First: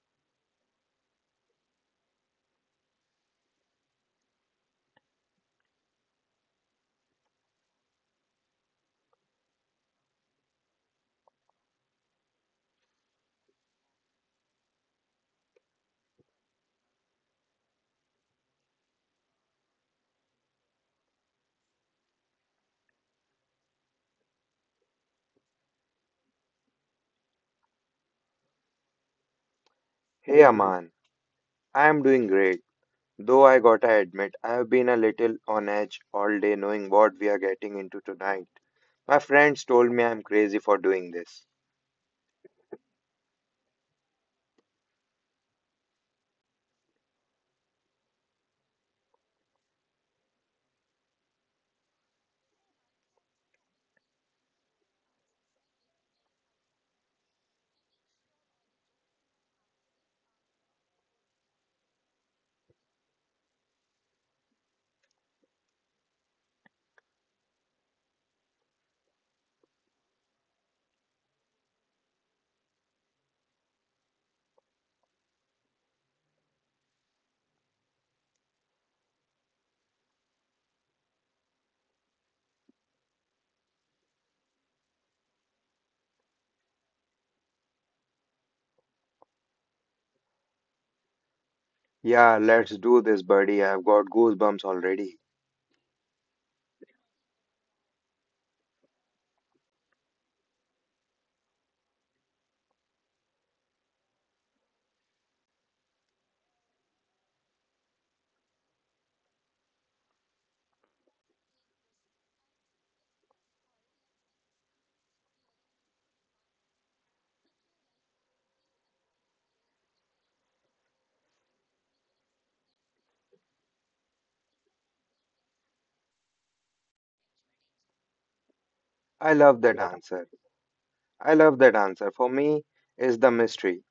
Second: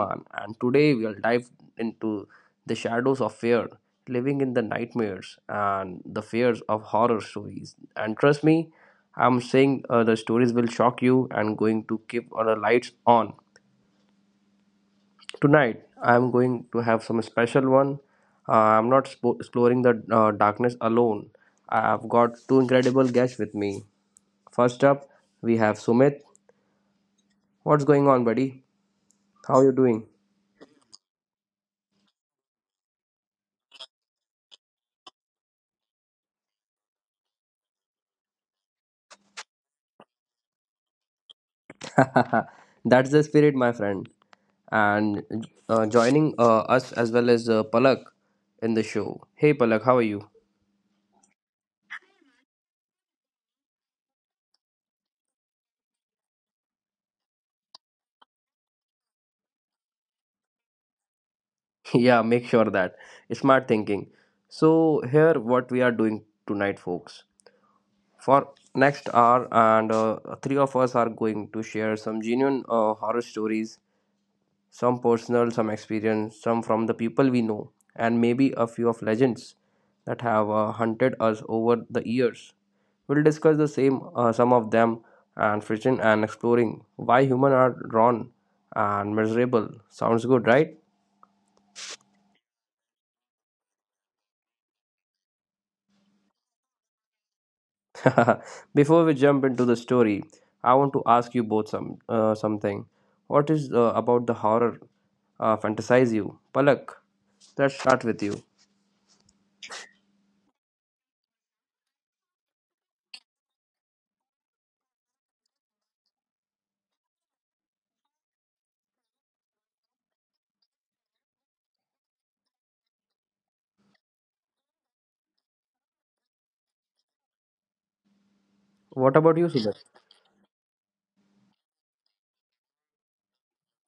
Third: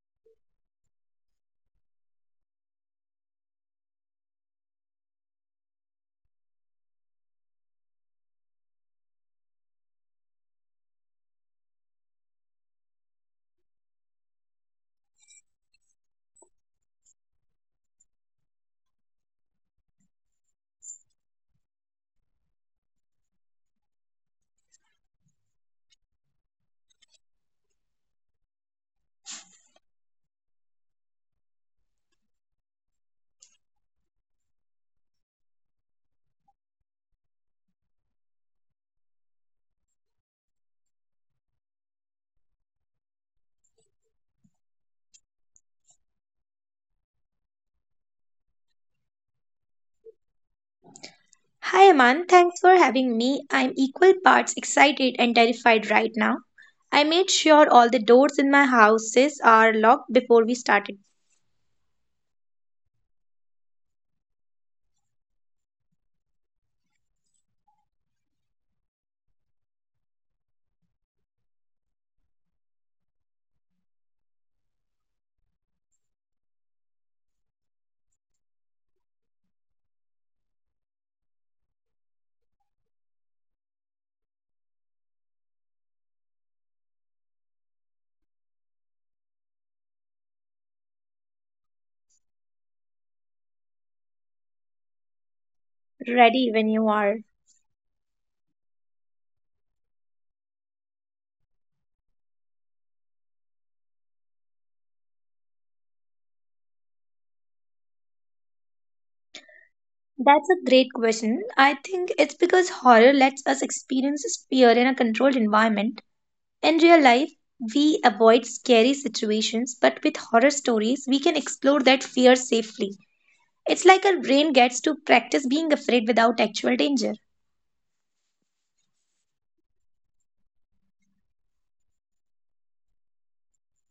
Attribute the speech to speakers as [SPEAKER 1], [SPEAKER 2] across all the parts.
[SPEAKER 1] Aman, and today we'll dive into the shadows of fear, living in the nightmares and the fears of horror stories. And trust me, I'm saying the stories will shock you and going to keep all the lights on. Tonight, I'm going to have some special one. Uh, I'm not spo- exploring the darkness alone. I've got two incredible guests with me. First up, we have Sumit. What's going on, buddy? How you doing?
[SPEAKER 2] Hey Aman, I am doing great. Though I gotta admit, I have been a little on edge all day knowing what we are getting into tonight. My friends told me I'm crazy for doing this.
[SPEAKER 1] That's the spirit, my friend. And joining us as well as Palak in the show. Hey, Palak, how are you?
[SPEAKER 3] Hi Aman, thanks for having me. I'm equal parts excited and terrified right now. I made sure all the doors in my houses are locked before we started.
[SPEAKER 1] Yeah, make sure that smart thinking. So here, what we are doing tonight, folks, for next hour, and three of us are going to share some genuine horror stories, some personal, some experience, some from the people we know, and maybe a few of legends that have hunted us over the years. We'll discuss the same some of them and friction and exploring why humans are drawn and miserable. Sounds good, right?
[SPEAKER 2] Yeah, let's do this, buddy. I've got goosebumps already.
[SPEAKER 3] Ready when you are.
[SPEAKER 1] Before we jump into the story, I want to ask you both some something. What is about the horror fantasize you? Palak, let's start with you.
[SPEAKER 3] That's a great question. I think it's because horror lets us experience fear in a controlled environment. In real life, we avoid scary situations, but with horror stories, we can explore that fear safely. It's like our brain gets to practice being afraid without actual danger.
[SPEAKER 1] What
[SPEAKER 2] I
[SPEAKER 1] about you,
[SPEAKER 2] love
[SPEAKER 1] Sudhir?
[SPEAKER 2] that answer. I love that answer. For me, is the mystery.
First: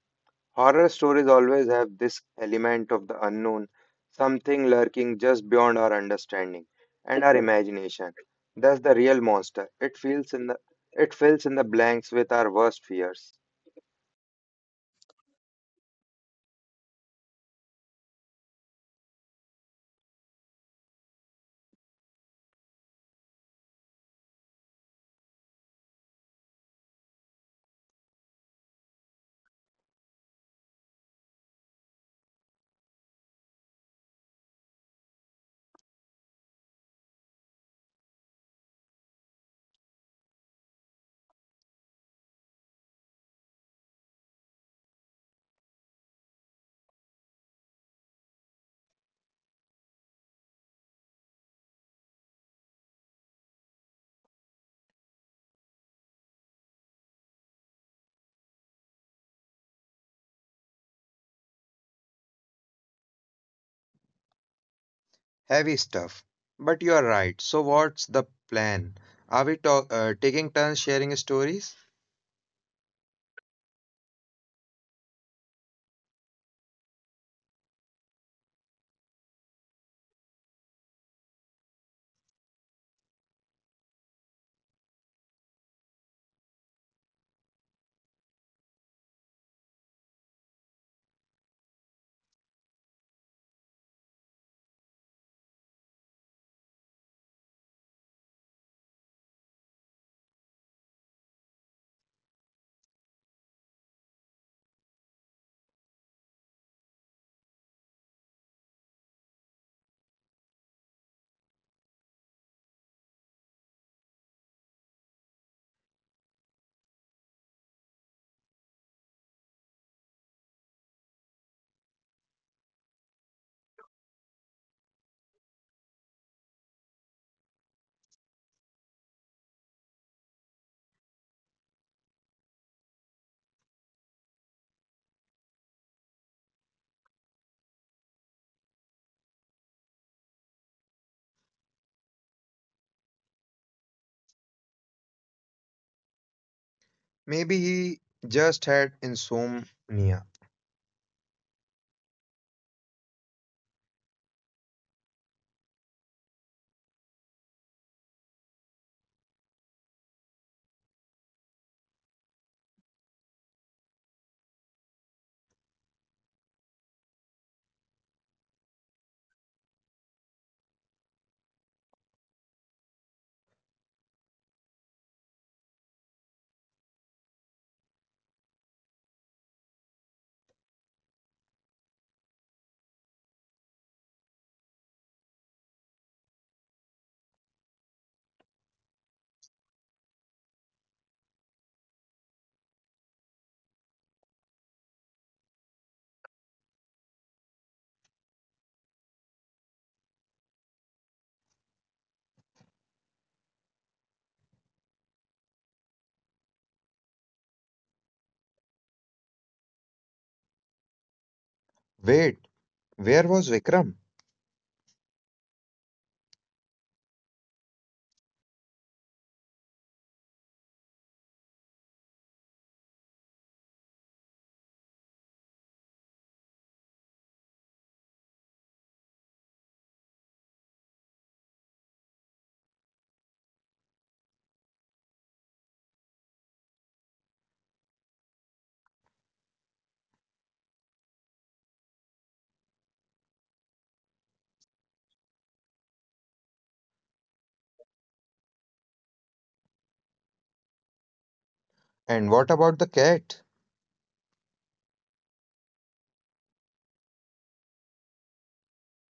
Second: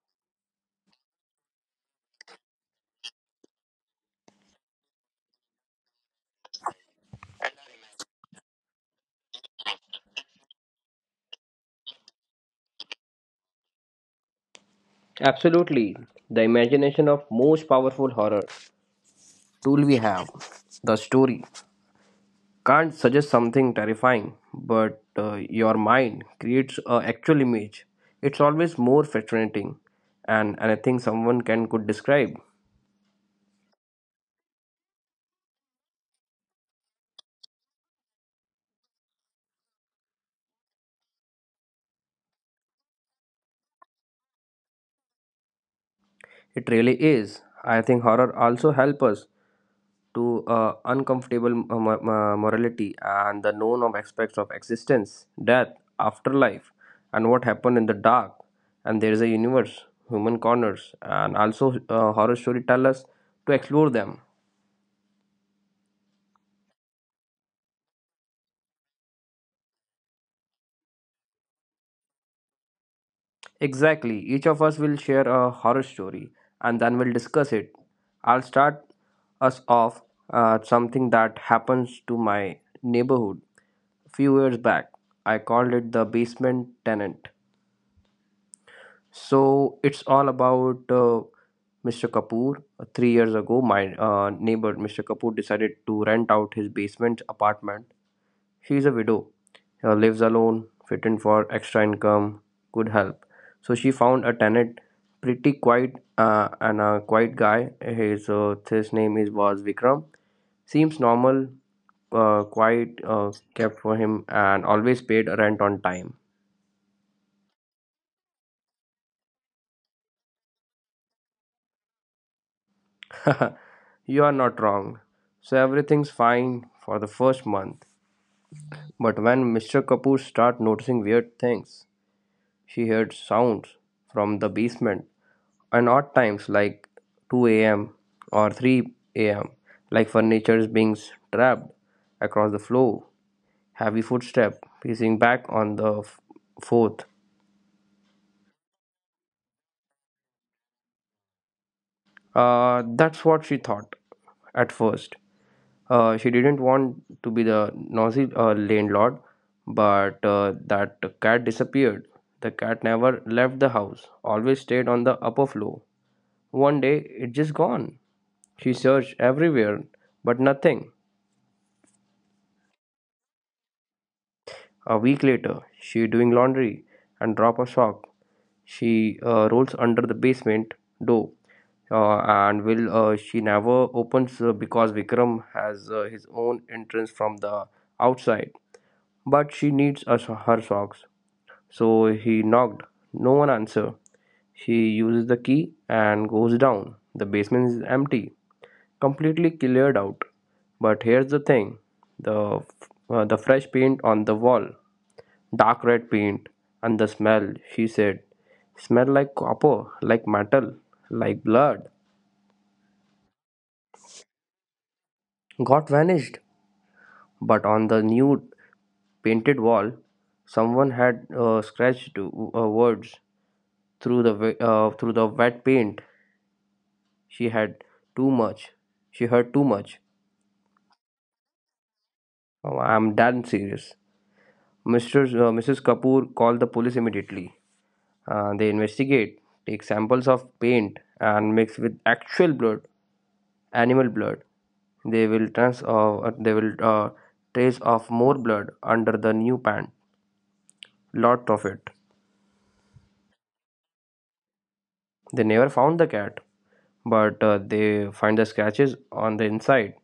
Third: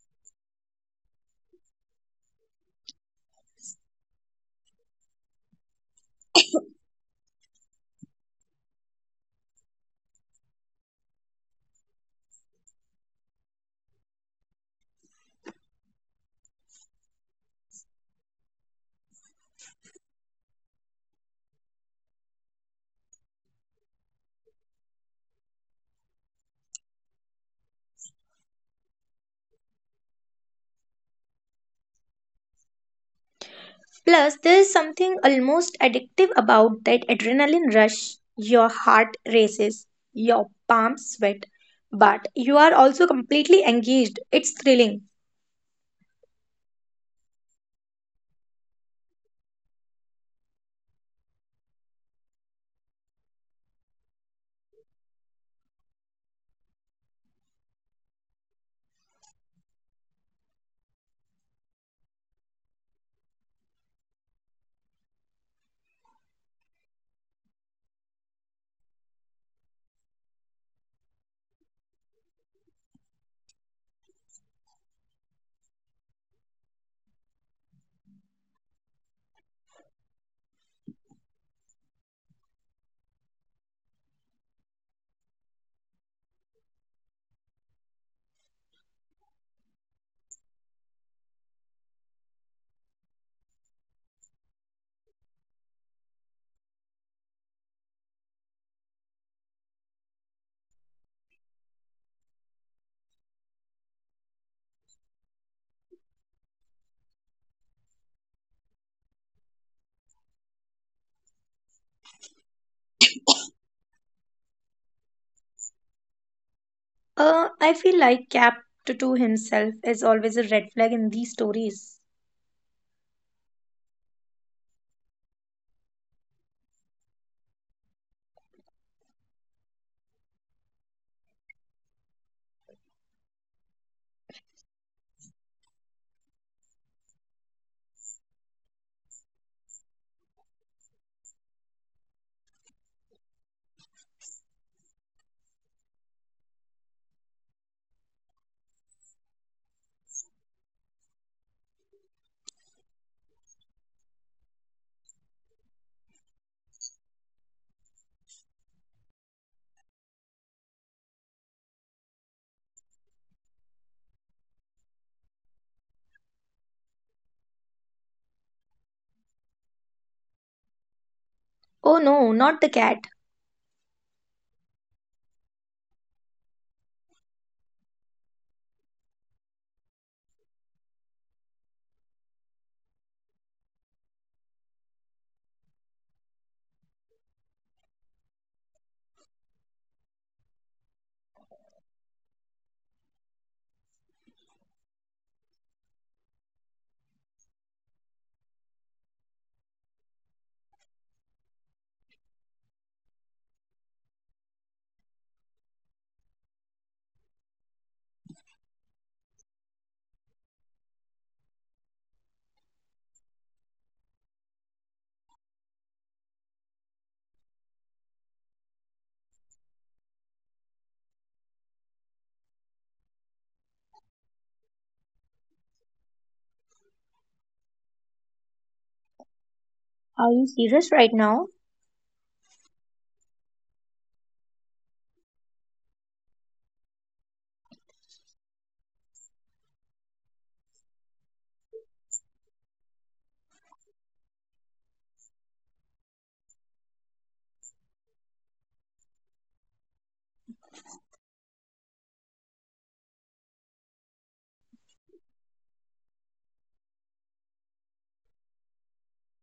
[SPEAKER 2] Horror stories always have this element of the unknown, something lurking just beyond our understanding and our imagination. That's the real monster. It fills in the blanks with our worst fears.
[SPEAKER 1] Absolutely. The imagination of most powerful horror tool we have, the story, can't suggest something terrifying, but your mind creates a actual image. It's always more fascinating, and anything someone can could describe.
[SPEAKER 3] Plus, there is something almost addictive about that adrenaline rush. Your heart races, your palms sweat, but you are also completely engaged. It's thrilling.
[SPEAKER 1] It really is. I think horror also help us to uncomfortable morality and the known of aspects of existence, death, afterlife, and what happened in the dark. And there is a universe, human corners, and also horror story tell to explore them.
[SPEAKER 2] Heavy stuff. But you are right. So what's the plan? Are we taking turns sharing stories?
[SPEAKER 1] Exactly, each of us will share a horror story, and then we'll discuss it. I'll start us off something that happens to my neighborhood few years back. I called it the basement tenant. So it's all about Mr. Kapoor. Three years ago, my neighbor Mr. Kapoor decided to rent out his basement apartment. She is a widow, lives alone, fitting for extra income, good help. So she found a tenant, pretty quiet and a quiet guy. His name is was Vikram. Seems normal, quiet, kept for him, and always paid rent on time.
[SPEAKER 3] I feel like Cap to himself is always a red flag in these stories.
[SPEAKER 1] You are not wrong. So everything's fine for the first month. But when Mr. Kapoor start noticing weird things, she heard sounds from the basement and odd times like 2 a.m. or 3 a.m., like furniture is being trapped across the floor, heavy footstep pacing back on the fourth.
[SPEAKER 2] Maybe he just had insomnia.
[SPEAKER 1] That's what she thought at first. She didn't want to be the nosy landlord, but that cat disappeared. The cat never left the house, always stayed on the upper floor. One day, it just gone. She searched everywhere, but nothing.
[SPEAKER 3] Oh no, not the cat.
[SPEAKER 1] A week later, she doing laundry and drop a sock. She rolls under the basement door, and will she never opens because Vikram has his own entrance from the outside. But she needs us her socks. So he knocked. No one answer. He uses the key and goes down. The basement is empty, completely cleared out. But here's the thing: the the fresh paint on the wall, dark red paint, and the smell. She said, "Smell like copper, like metal, like blood."
[SPEAKER 2] Wait, where was Vikram?
[SPEAKER 1] Got vanished. But on the new painted wall, someone had scratched words through the wet paint. She had too much. She heard too much.
[SPEAKER 3] Are you serious right now?
[SPEAKER 1] Oh, I'm damn serious. Mr. Mrs. Kapoor called the police immediately. They investigate, take samples of paint, and mix with actual blood, animal blood. They will trans they will trace of more blood under the new pant. Lot of it.
[SPEAKER 2] And what about the cat?
[SPEAKER 1] They never found the cat, but they find the scratches on the inside.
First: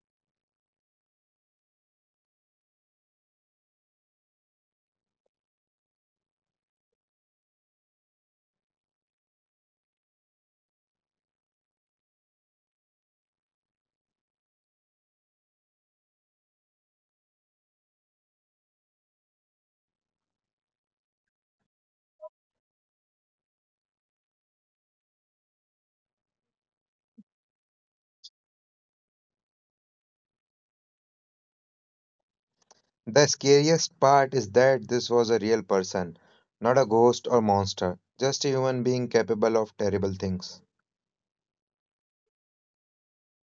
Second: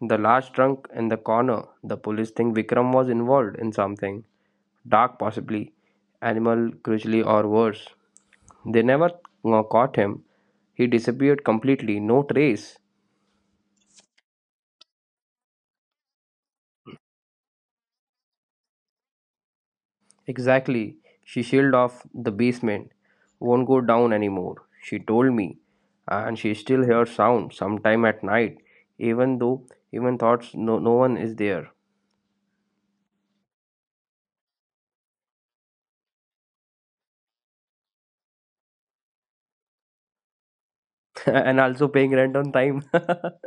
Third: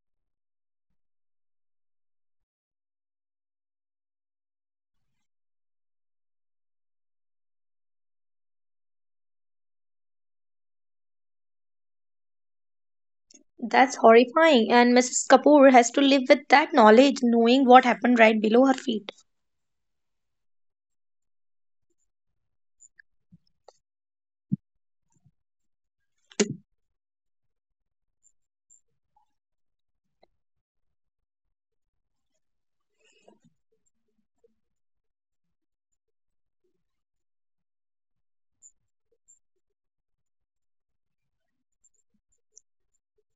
[SPEAKER 1] The large trunk in the corner. The police think Vikram was involved in something dark, possibly animal cruelty or worse. They never caught him. He disappeared completely, no trace.
[SPEAKER 3] That's horrifying, and Mrs. Kapoor has to live with that knowledge, knowing what happened right below her feet.
[SPEAKER 1] Exactly. She sealed off the basement. Won't go down anymore, she told me. And she still hears sound sometime at night, even though even thoughts no, no one is there.
[SPEAKER 2] The scariest part is that this was a real person, not a ghost or monster, just a human being capable of terrible things.
[SPEAKER 1] And also paying rent on time.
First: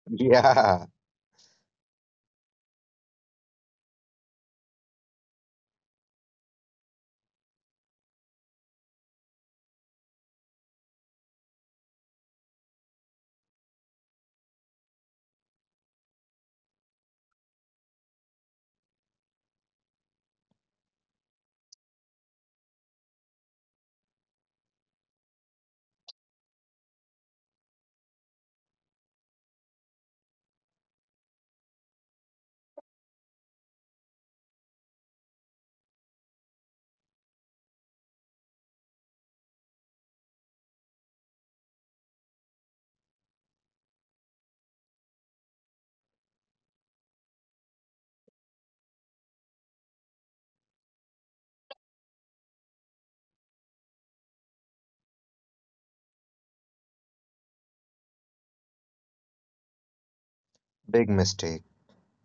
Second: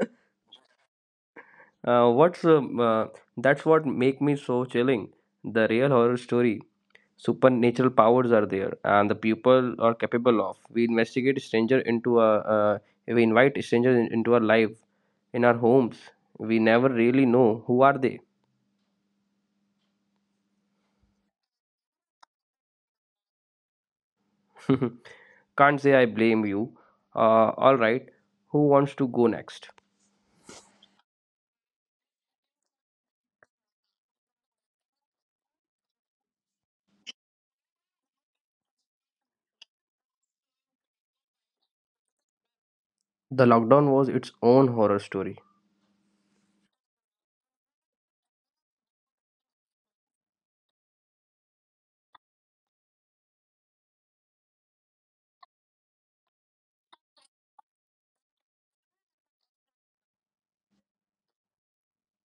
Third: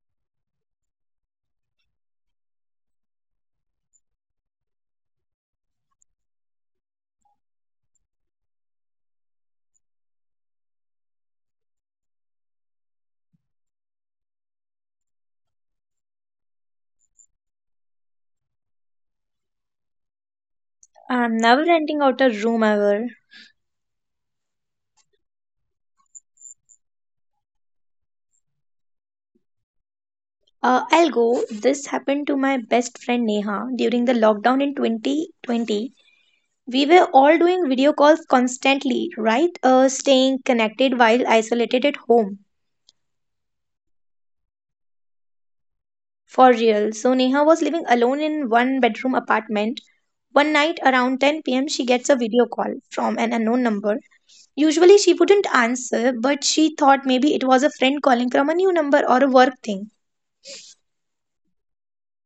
[SPEAKER 2] Yeah,
[SPEAKER 1] What's that's what make me so chilling. The real horror story. Supernatural powers are there, and the people are capable of. We investigate stranger into a. We invite strangers into our life, in our homes. We never really know who are they.
[SPEAKER 3] I'm never renting out a room ever.
[SPEAKER 1] Can't say I blame you. All right. Who wants to go next?
[SPEAKER 3] I'll go. This happened to my best friend Neha during the lockdown in 2020. We were all doing video calls constantly, right? Staying connected while isolated at home.
[SPEAKER 1] The lockdown was its own horror story.
[SPEAKER 3] For real. So Neha was living alone in one bedroom apartment. One night around 10 p.m., she gets a video call from an unknown number. Usually she wouldn't answer, but she thought maybe it was a friend calling from a new number or a work thing.
[SPEAKER 2] big mistake.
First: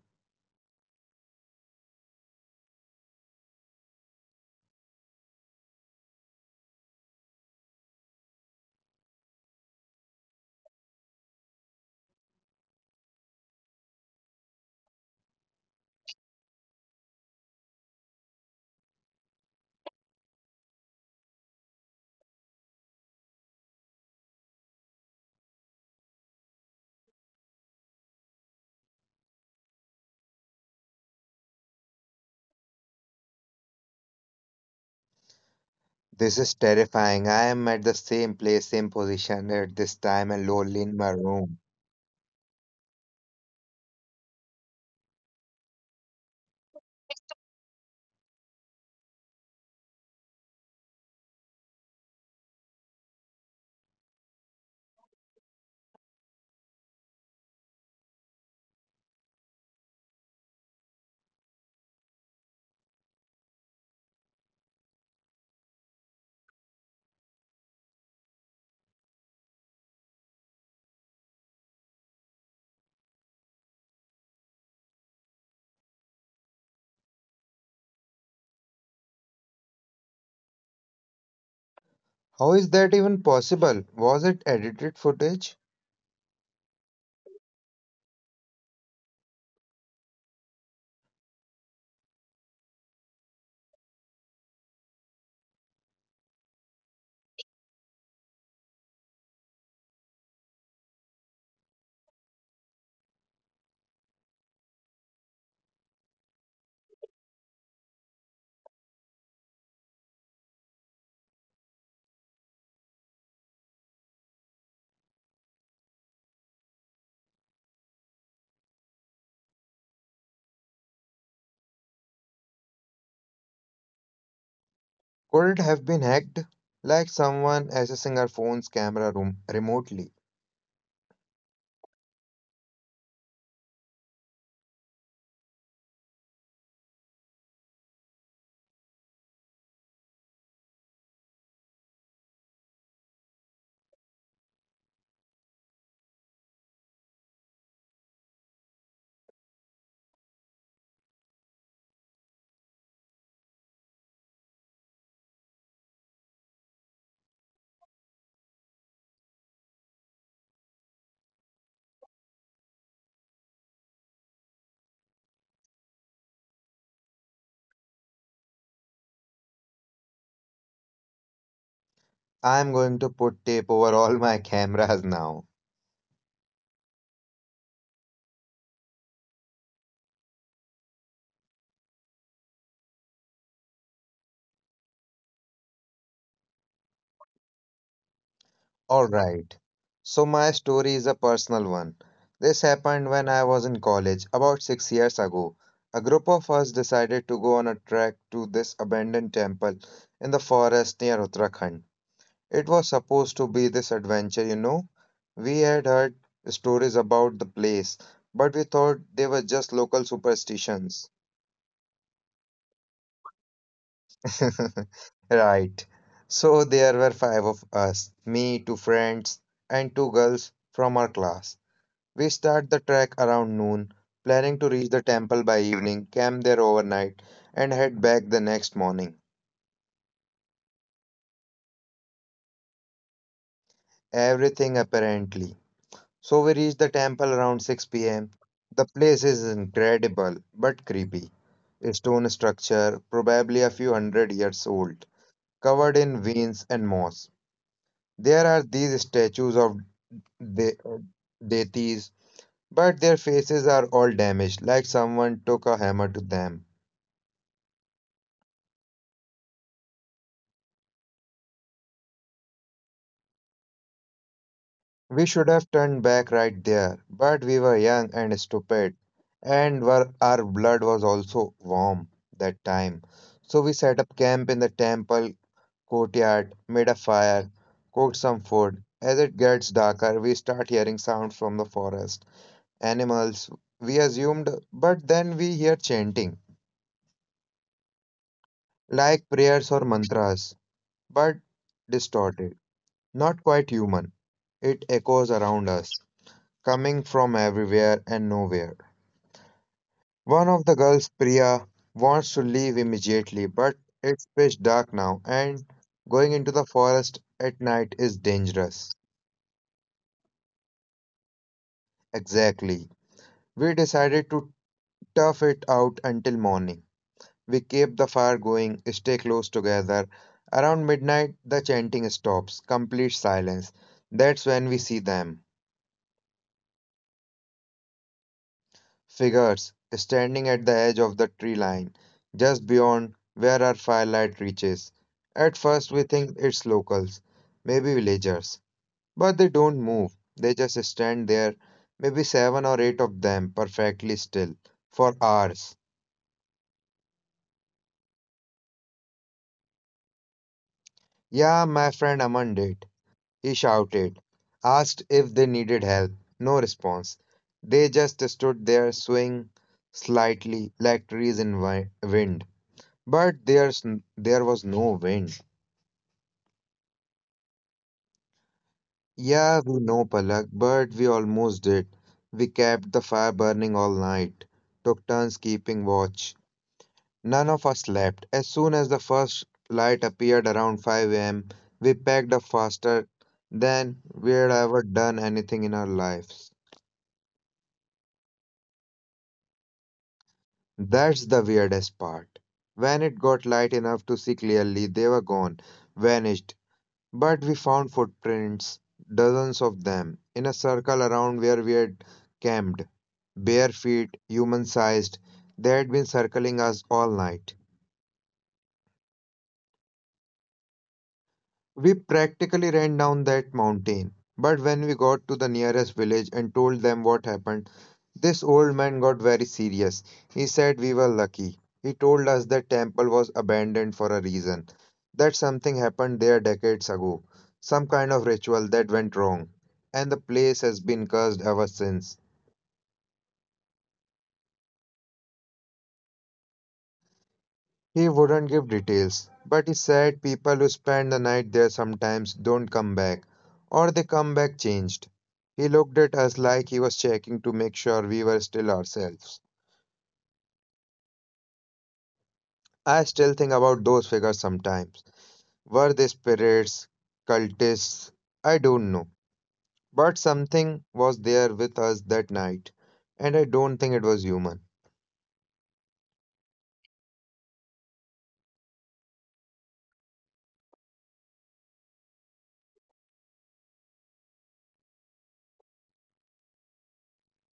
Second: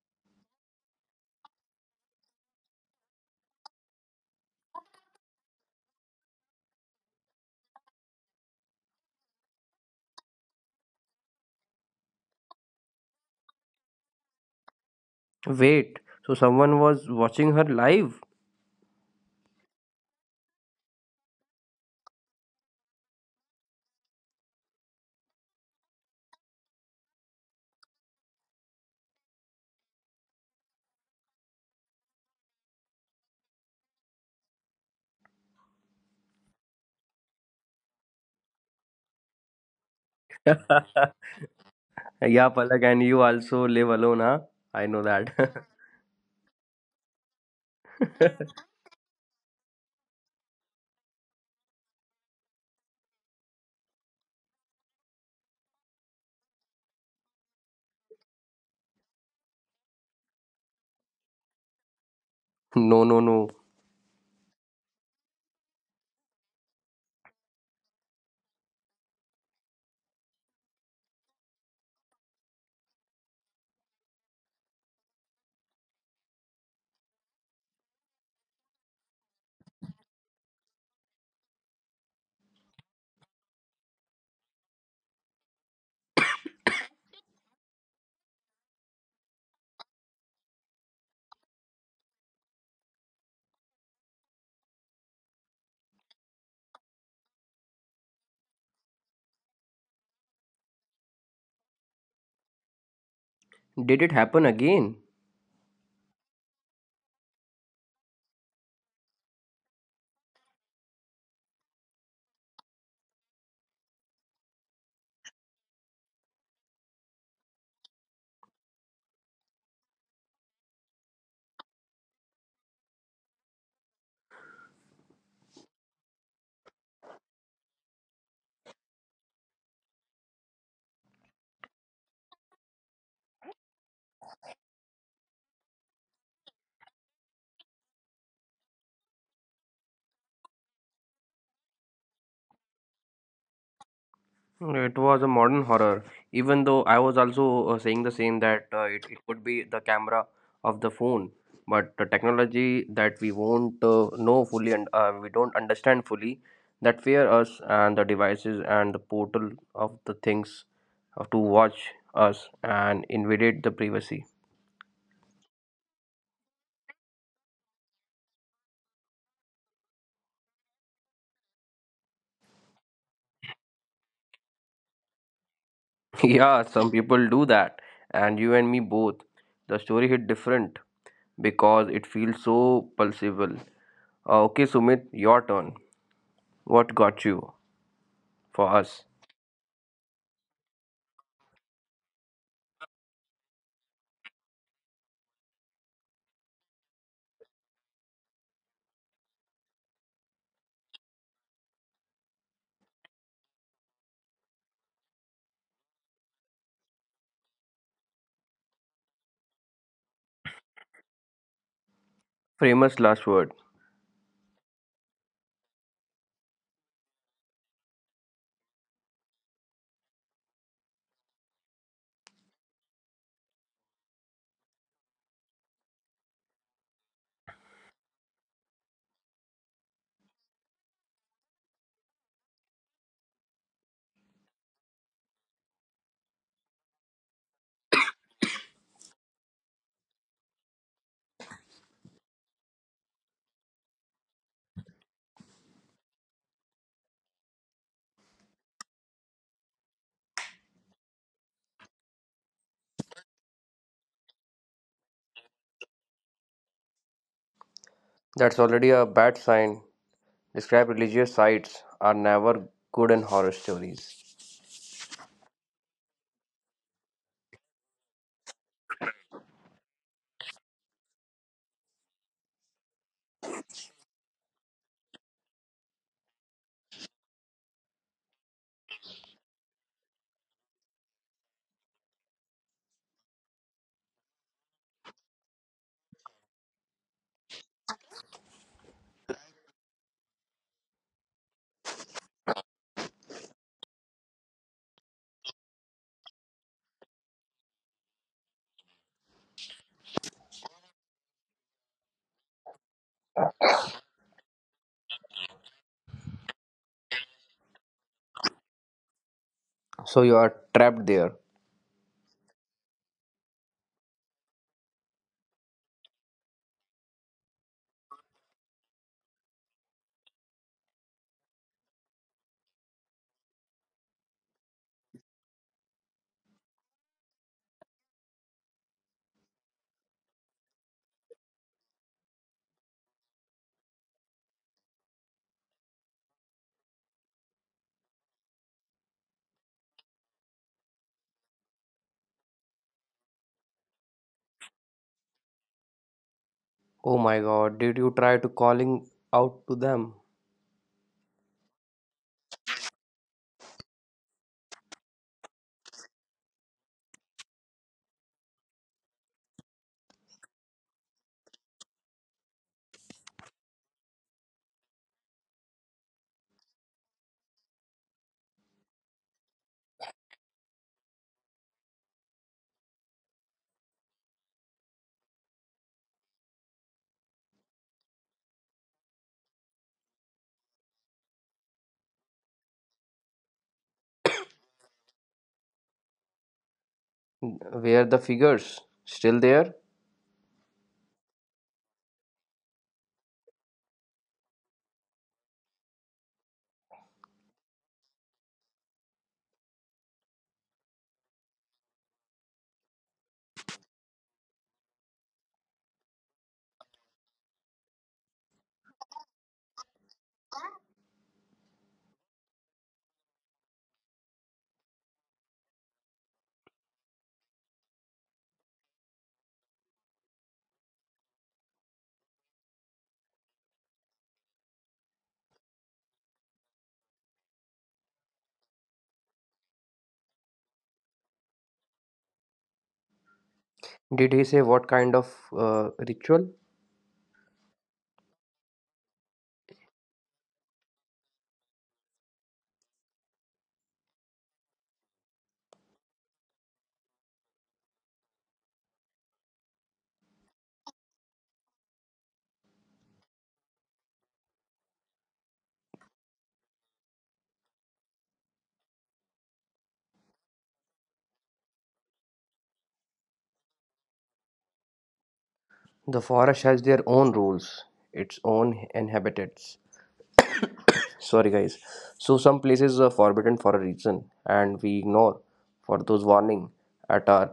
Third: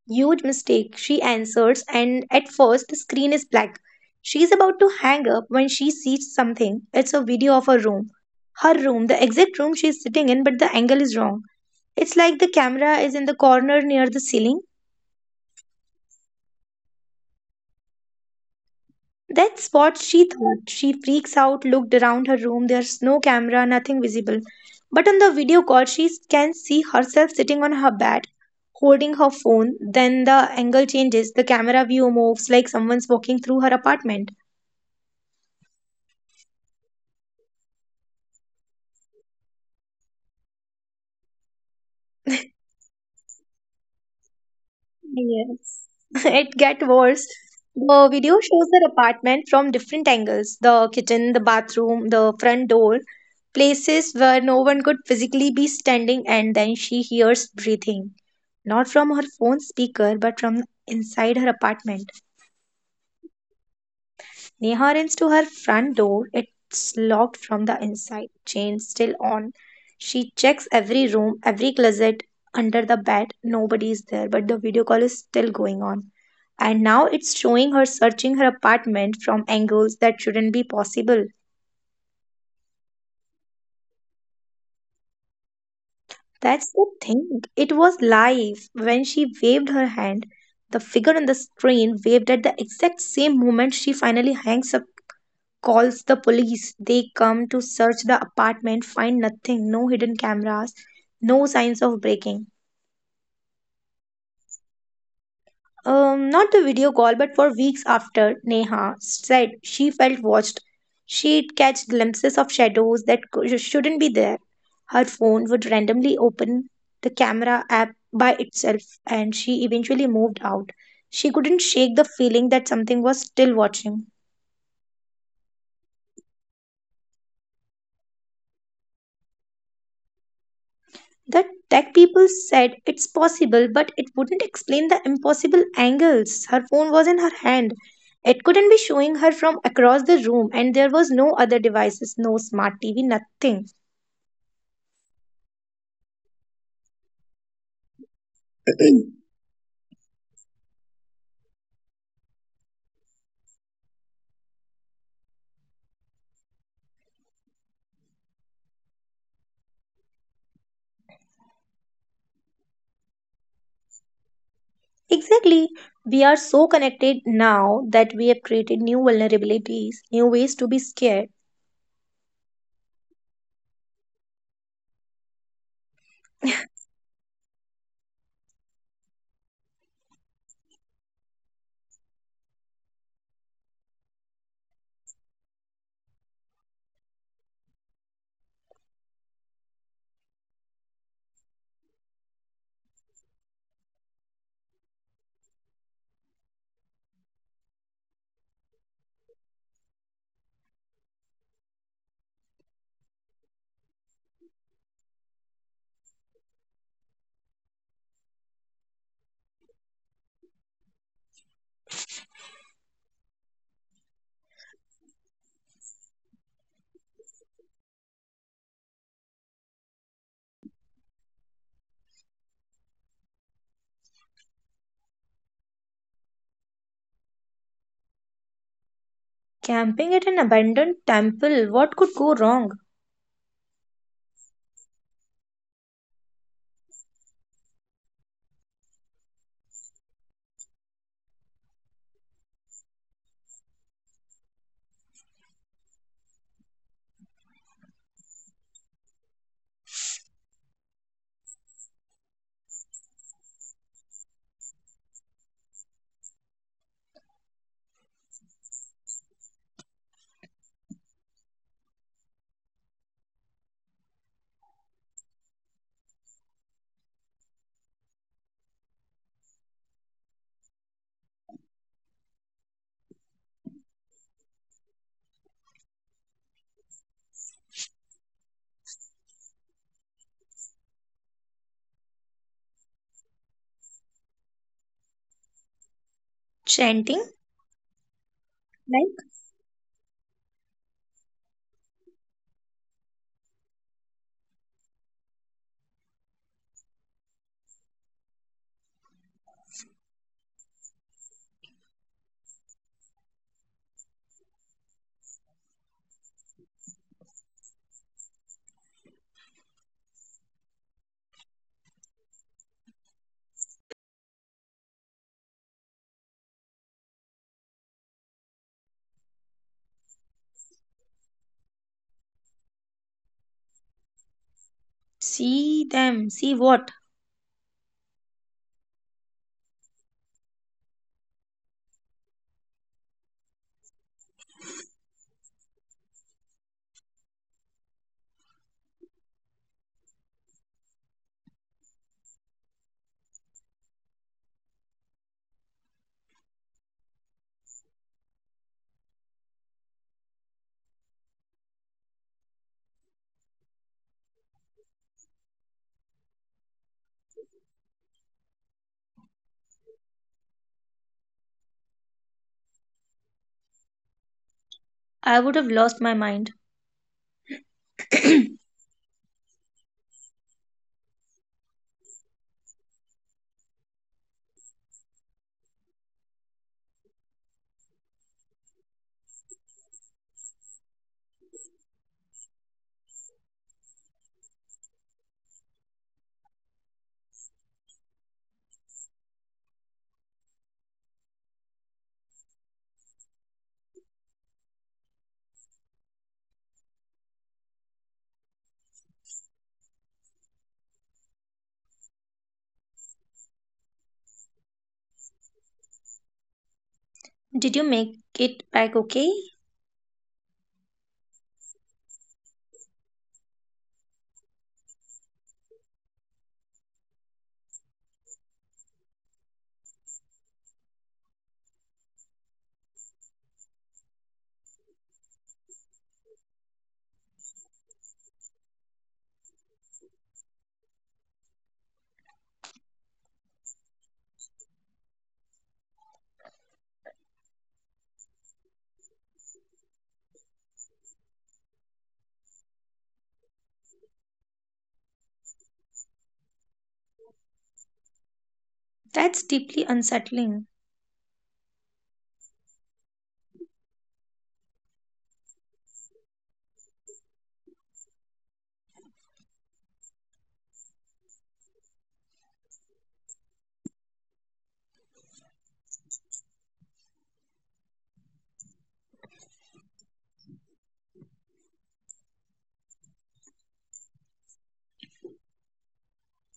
[SPEAKER 3] Huge mistake, she answers, and at first the screen is black. She's about to hang up when she sees something. It's a video of her room. Her room, the exact room she's sitting in, but the angle is wrong. It's like the camera is in the corner near the ceiling.
[SPEAKER 1] Wait. So someone was watching her live.
[SPEAKER 3] That's what she thought. She freaks out, looked around her room. There's no camera, nothing visible. But on the video call, she can see herself sitting on her bed, holding her phone. Then the angle changes. The camera view moves like someone's walking through her apartment.
[SPEAKER 2] This is terrifying. I am at the same place, same position at this time and lonely in my room.
[SPEAKER 1] Yeah, Palak, and you also live alone, huh? I know that.
[SPEAKER 3] Yes. It get worse. The video shows their apartment from different angles, the kitchen, the bathroom, the front door, places where no one could physically be standing, and then she hears breathing, not from her phone speaker, but from inside her apartment.
[SPEAKER 1] No, no, no.
[SPEAKER 3] Neha runs to her front door. It's locked from the inside, chain still on. She checks every room, every closet, under the bed. Nobody is there, but the video call is still going on. And now it's showing her searching her apartment from angles that shouldn't be possible.
[SPEAKER 2] How is that even possible? Was it edited footage?
[SPEAKER 3] That's the thing. It was live. When she waved her hand, the figure on the screen waved at the exact same moment she finally hangs up calls the police. They come to search the apartment, find nothing no hidden cameras, no signs of breaking.
[SPEAKER 1] Did it happen again?
[SPEAKER 3] Not the video call, but for weeks after, Neha said she felt watched. She'd catch glimpses of shadows that shouldn't be there. Her phone would randomly open the camera app by itself, and she eventually moved out. She couldn't shake the feeling that something was still watching.
[SPEAKER 2] Could it have been hacked? Like someone accessing our phone's camera room remotely.
[SPEAKER 3] The tech people said it's possible, but it wouldn't explain the impossible angles. Her phone was in her hand. It couldn't be showing her from across the room, and there was no other devices, no smart TV, nothing.
[SPEAKER 1] It was a modern horror. Even though I was also saying the same that it could be the camera of the phone, but the technology that we won't know fully and we don't understand fully that fear us and the devices and the portal of the things to watch us and invade the privacy.
[SPEAKER 3] Exactly. We are so connected now that we have created new vulnerabilities, new ways to be scared.
[SPEAKER 2] I am going to put tape over all my cameras now.
[SPEAKER 1] Yeah, some people do that, and you and me both. The story hit different because it feels so pulsable. Okay, Sumit, your turn. What got you for
[SPEAKER 2] All
[SPEAKER 1] us?
[SPEAKER 2] right. So my story is a personal one. This happened when I was in college about 6 years ago. A group of us decided to go on a trek to this abandoned temple in the forest near Uttarakhand. It was supposed to be this adventure, you know. We had heard stories about the place, but we thought they were just local superstitions.
[SPEAKER 1] Famous last word.
[SPEAKER 2] Right. So there were five of us, me, two friends, and two girls from our class. We start the trek around noon, planning to reach the temple by evening, camp there overnight, and head back the next morning.
[SPEAKER 3] Camping at an abandoned temple, what could go wrong?
[SPEAKER 2] Everything apparently. So we reach the temple around 6 pm. The place is incredible but creepy. A stone structure, probably a few hundred years old, covered in vines and moss. There are these statues of de- deities, but their faces are all damaged, like someone took a hammer to them.
[SPEAKER 1] That's already a bad sign. Describe religious sites are never good in horror stories.
[SPEAKER 2] We should have turned back right there, but we were young and stupid, and were, our blood was also warm that time. So we set up camp in the temple courtyard, made a fire, cooked some food. As it gets darker, we start hearing sounds from the forest. Animals, we assumed, but then we hear chanting,
[SPEAKER 3] Chanting?
[SPEAKER 2] like prayers or
[SPEAKER 3] Like,
[SPEAKER 2] mantras, but distorted, not quite human. It echoes around us, coming from everywhere and nowhere. One of the girls, Priya, wants to leave immediately, but it's pitch dark now, and going into the forest at night is dangerous.
[SPEAKER 1] So you are trapped there.
[SPEAKER 2] Exactly. We decided to tough it out until morning. We keep the fire going, stay close together. Around midnight, the chanting stops, complete silence. That's when we see them.
[SPEAKER 3] see them, see what?
[SPEAKER 2] Figures standing at the edge of the tree line, just beyond where our firelight reaches. At first, we think it's locals, maybe villagers, but they don't move. They just stand there, maybe seven or eight of them, perfectly still, for hours.
[SPEAKER 1] Oh my god, did you try to calling out to them?
[SPEAKER 2] Yeah, my friend Aman did. He shouted, asked if they needed help. No response. They just stood there, swaying slightly like trees in wind. But there was no wind.
[SPEAKER 3] I would have lost my mind.
[SPEAKER 2] Yeah,
[SPEAKER 3] Did
[SPEAKER 2] we know, Palak, but we almost did. We kept the fire burning all night, took turns keeping watch. None of us slept. As soon as the first light appeared around 5 a.m., we packed up faster than we'd ever done anything in our lives.
[SPEAKER 1] Were the figures still there?
[SPEAKER 2] That's the weirdest part. When it got light enough to see clearly, they were gone, vanished. But we found footprints, dozens of them, in a circle around where we had camped. Bare feet, human sized, they had been circling us all night.
[SPEAKER 3] you make it back okay?
[SPEAKER 2] We practically ran down that mountain. But when we got to the nearest village and told them what happened, this old man got very serious. He said we were lucky. He told us the temple was abandoned for a reason, that something happened there decades ago, some kind of ritual that went wrong, and the place has been cursed ever since.
[SPEAKER 1] Did he say what kind of ritual?
[SPEAKER 2] He wouldn't give details, but he said people who spend the night there sometimes don't come back, or they come back changed. He looked at us like he was checking to make sure we were still ourselves.
[SPEAKER 3] That's deeply unsettling.
[SPEAKER 2] I still think about those figures sometimes. Were they spirits, cultists? I don't know. But something was there with us that night, and I don't think it was human.
[SPEAKER 1] The forest has their own rules, its own inhabitants. Sorry, guys. So some places are forbidden for a reason, and we ignore for those warning at our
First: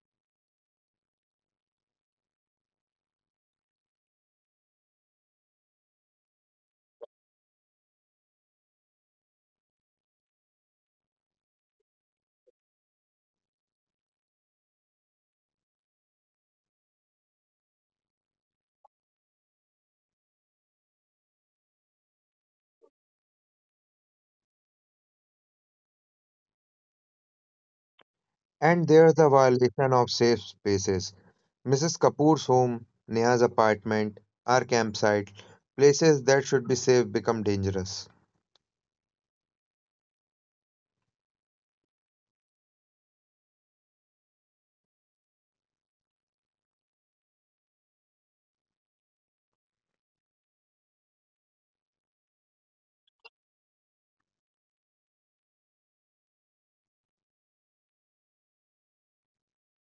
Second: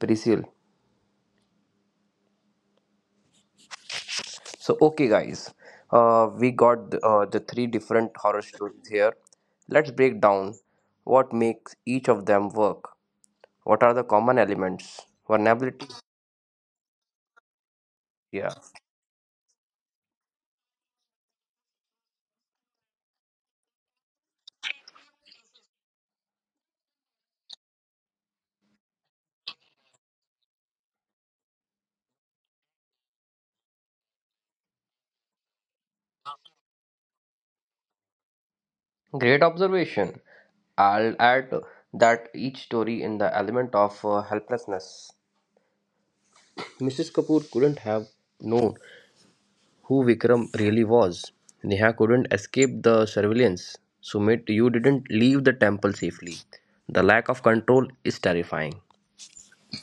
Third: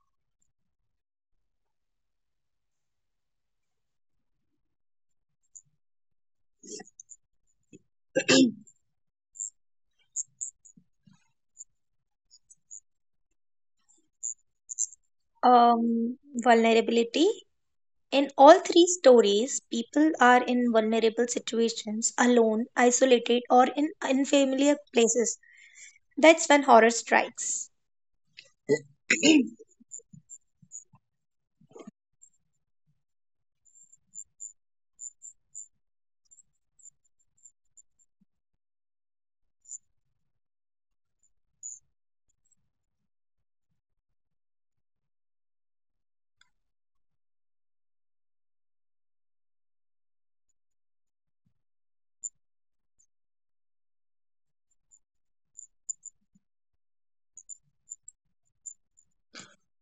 [SPEAKER 1] peril. So okay, guys. We got the three different horror stories here. Let's break down what makes each of them work. What are the common elements? Vulnerability.
[SPEAKER 3] Vulnerability. In
[SPEAKER 1] Yeah.
[SPEAKER 3] all three stories, people are in vulnerable situations, alone, isolated, or in unfamiliar places. That's when horror strikes.
[SPEAKER 2] And there's the violation of safe spaces. Mrs. Kapoor's home, Neha's apartment, our campsite, places that should be safe become dangerous.
[SPEAKER 1] Great observation. I'll add that each story in the element of helplessness. Mrs. Kapoor couldn't have known who Vikram really was. Neha couldn't escape the surveillance. Sumit, you didn't leave the temple safely. The lack of control is terrifying.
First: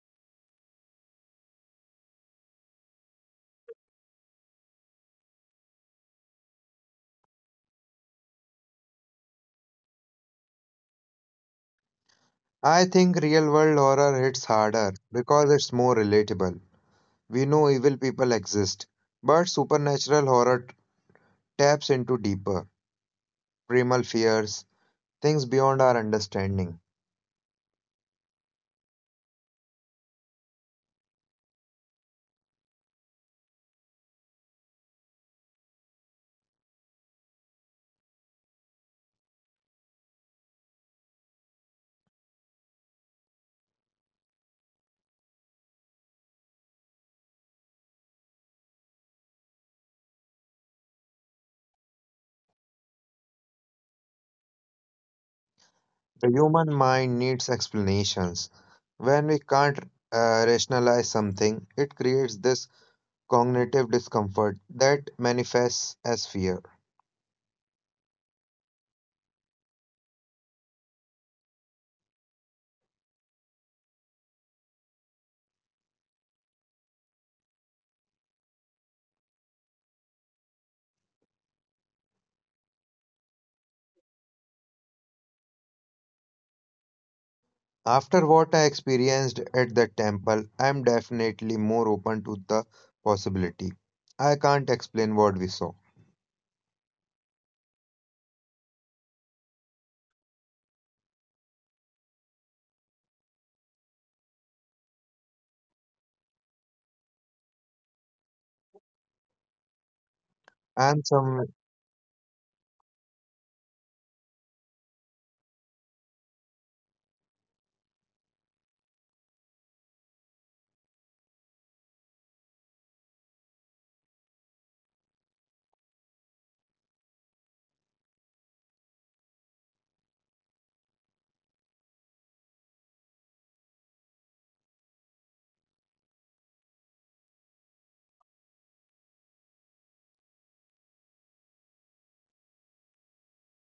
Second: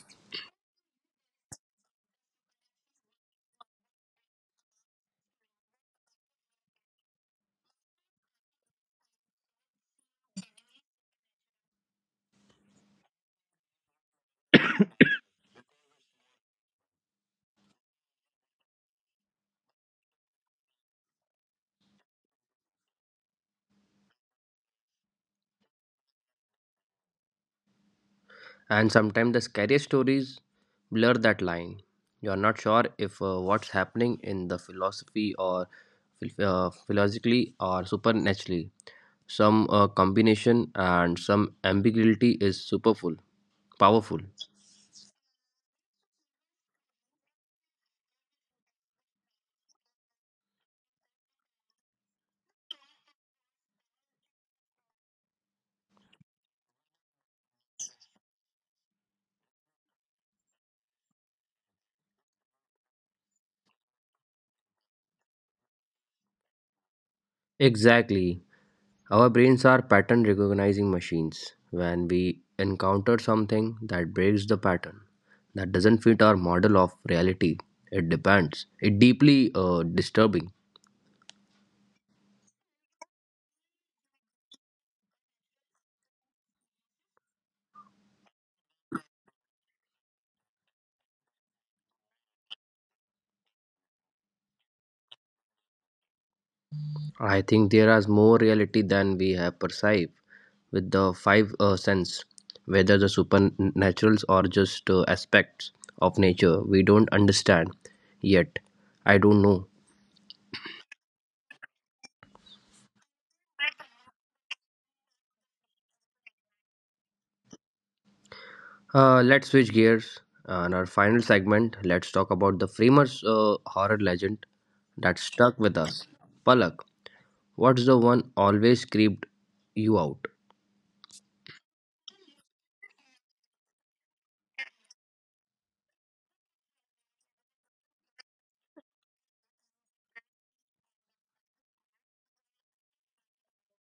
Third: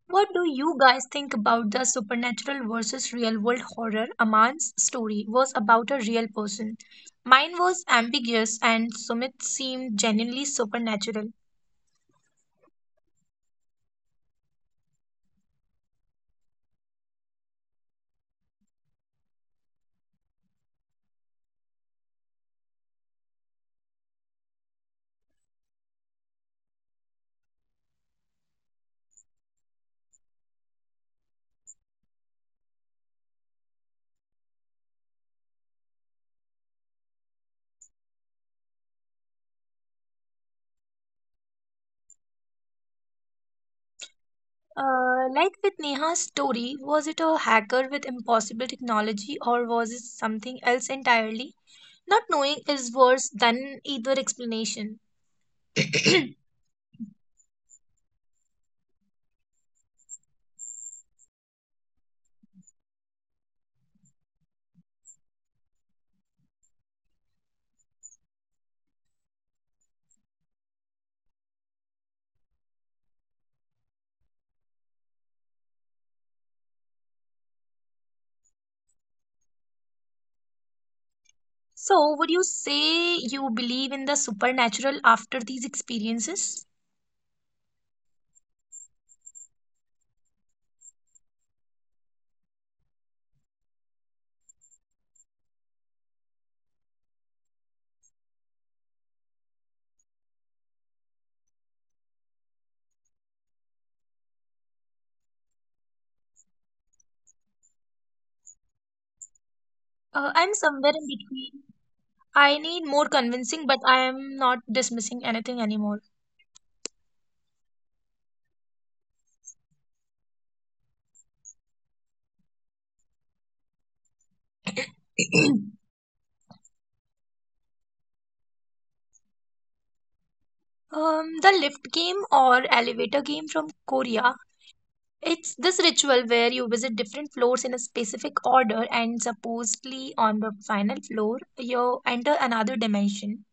[SPEAKER 3] What do you guys think about the supernatural versus real world horror? Aman's story was about a real person. Mine was ambiguous and Sumit seemed genuinely supernatural.
[SPEAKER 2] I think real world horror hits harder because it's more relatable. We know evil people exist, but supernatural horror taps into deeper, primal fears, things beyond our understanding.
[SPEAKER 1] And sometimes the scariest stories blur that line. You are not sure if what's happening in the philosophy or philosophically or supernaturally. Some combination and some ambiguity is superful, powerful.
[SPEAKER 3] Like with Neha's story, was it a hacker with impossible technology or was it something else entirely? Not knowing is worse than either explanation.
[SPEAKER 2] The human mind needs explanations. When we can't rationalize something, it creates this cognitive discomfort that manifests as fear.
[SPEAKER 1] Exactly. Our brains are pattern recognizing machines. When we encounter something that breaks the pattern, that doesn't fit our model of reality, it depends. It deeply disturbing.
[SPEAKER 3] So, would you say you believe in the supernatural after these experiences?
[SPEAKER 2] After what I experienced at the temple, I'm definitely more open to the possibility. I can't explain what we saw.
[SPEAKER 1] I think there is more reality than we have perceived with the five sense, whether the supernaturals or just aspects of nature we don't understand yet. I don't know.
[SPEAKER 3] I'm
[SPEAKER 2] And
[SPEAKER 3] somewhere in
[SPEAKER 2] some,
[SPEAKER 3] between. I need more convincing, but I am not dismissing anything anymore.
[SPEAKER 1] Let's switch gears. And our final segment, let's talk about the famous horror legend that stuck with us. Palak, what's the one always creeped you out?
[SPEAKER 3] The lift game or elevator game from Korea. It's this ritual where you visit different floors in a specific order, and supposedly on the final floor, you enter another dimension.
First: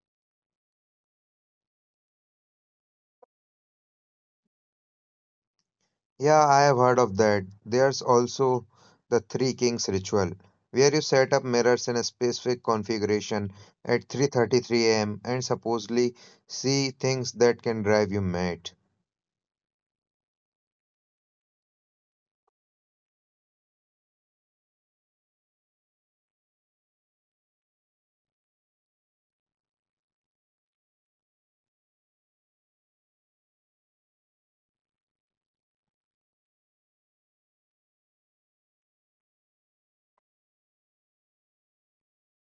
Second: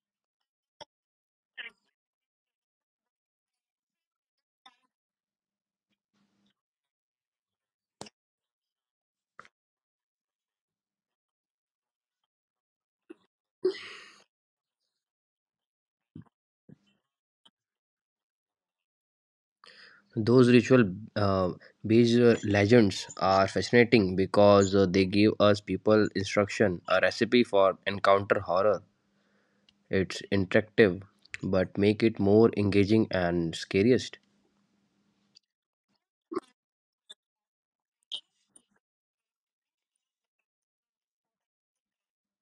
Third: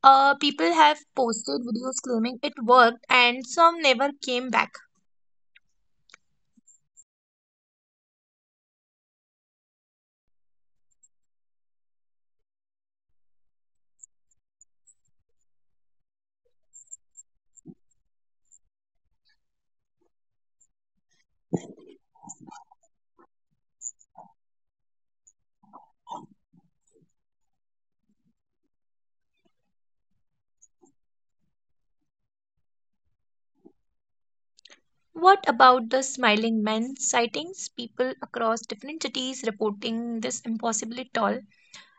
[SPEAKER 3] People have posted videos claiming it worked, and some never came back.
[SPEAKER 2] yeah, I have heard of that. There's also the Three Kings ritual, where you set up mirrors in a specific configuration at 3:33 a.m. and supposedly see things that can drive you mad.
[SPEAKER 1] Those ritual uh, based legends are fascinating because they give us people instruction, a recipe for encounter horror. It's interactive, but make it more engaging and scariest.
[SPEAKER 3] What about the smiling men sightings? People across different cities reporting this impossibly tall.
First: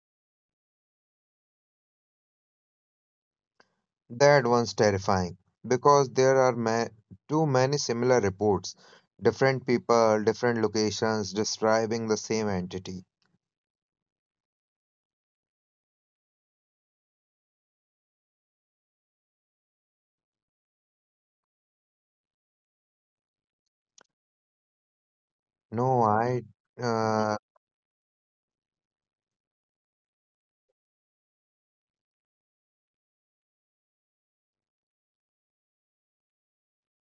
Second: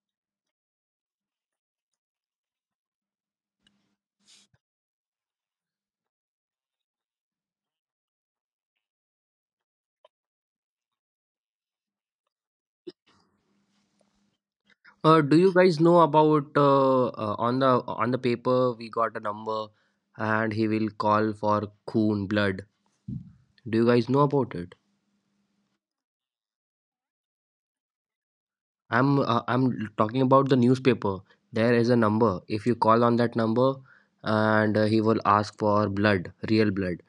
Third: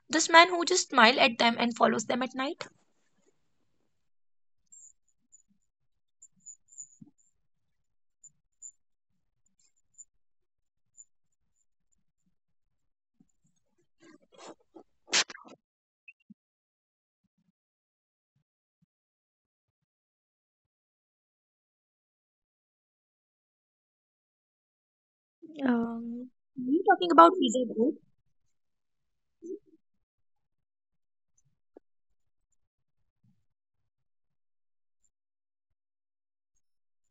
[SPEAKER 3] This man who just smiles at them and follows them at night.
[SPEAKER 2] That one's terrifying because there are too many similar reports, different people, different locations describing the same entity.
[SPEAKER 1] Do you guys know about on the paper we got a number and he will call for Khoon blood. Do you guys know about it?
[SPEAKER 2] No,
[SPEAKER 3] Um,
[SPEAKER 2] I,
[SPEAKER 3] are you talking about
[SPEAKER 2] uh,
[SPEAKER 3] Visa Gold?
[SPEAKER 1] I'm talking about the newspaper. There is a number. If you call on that number, and he will ask for blood, real blood,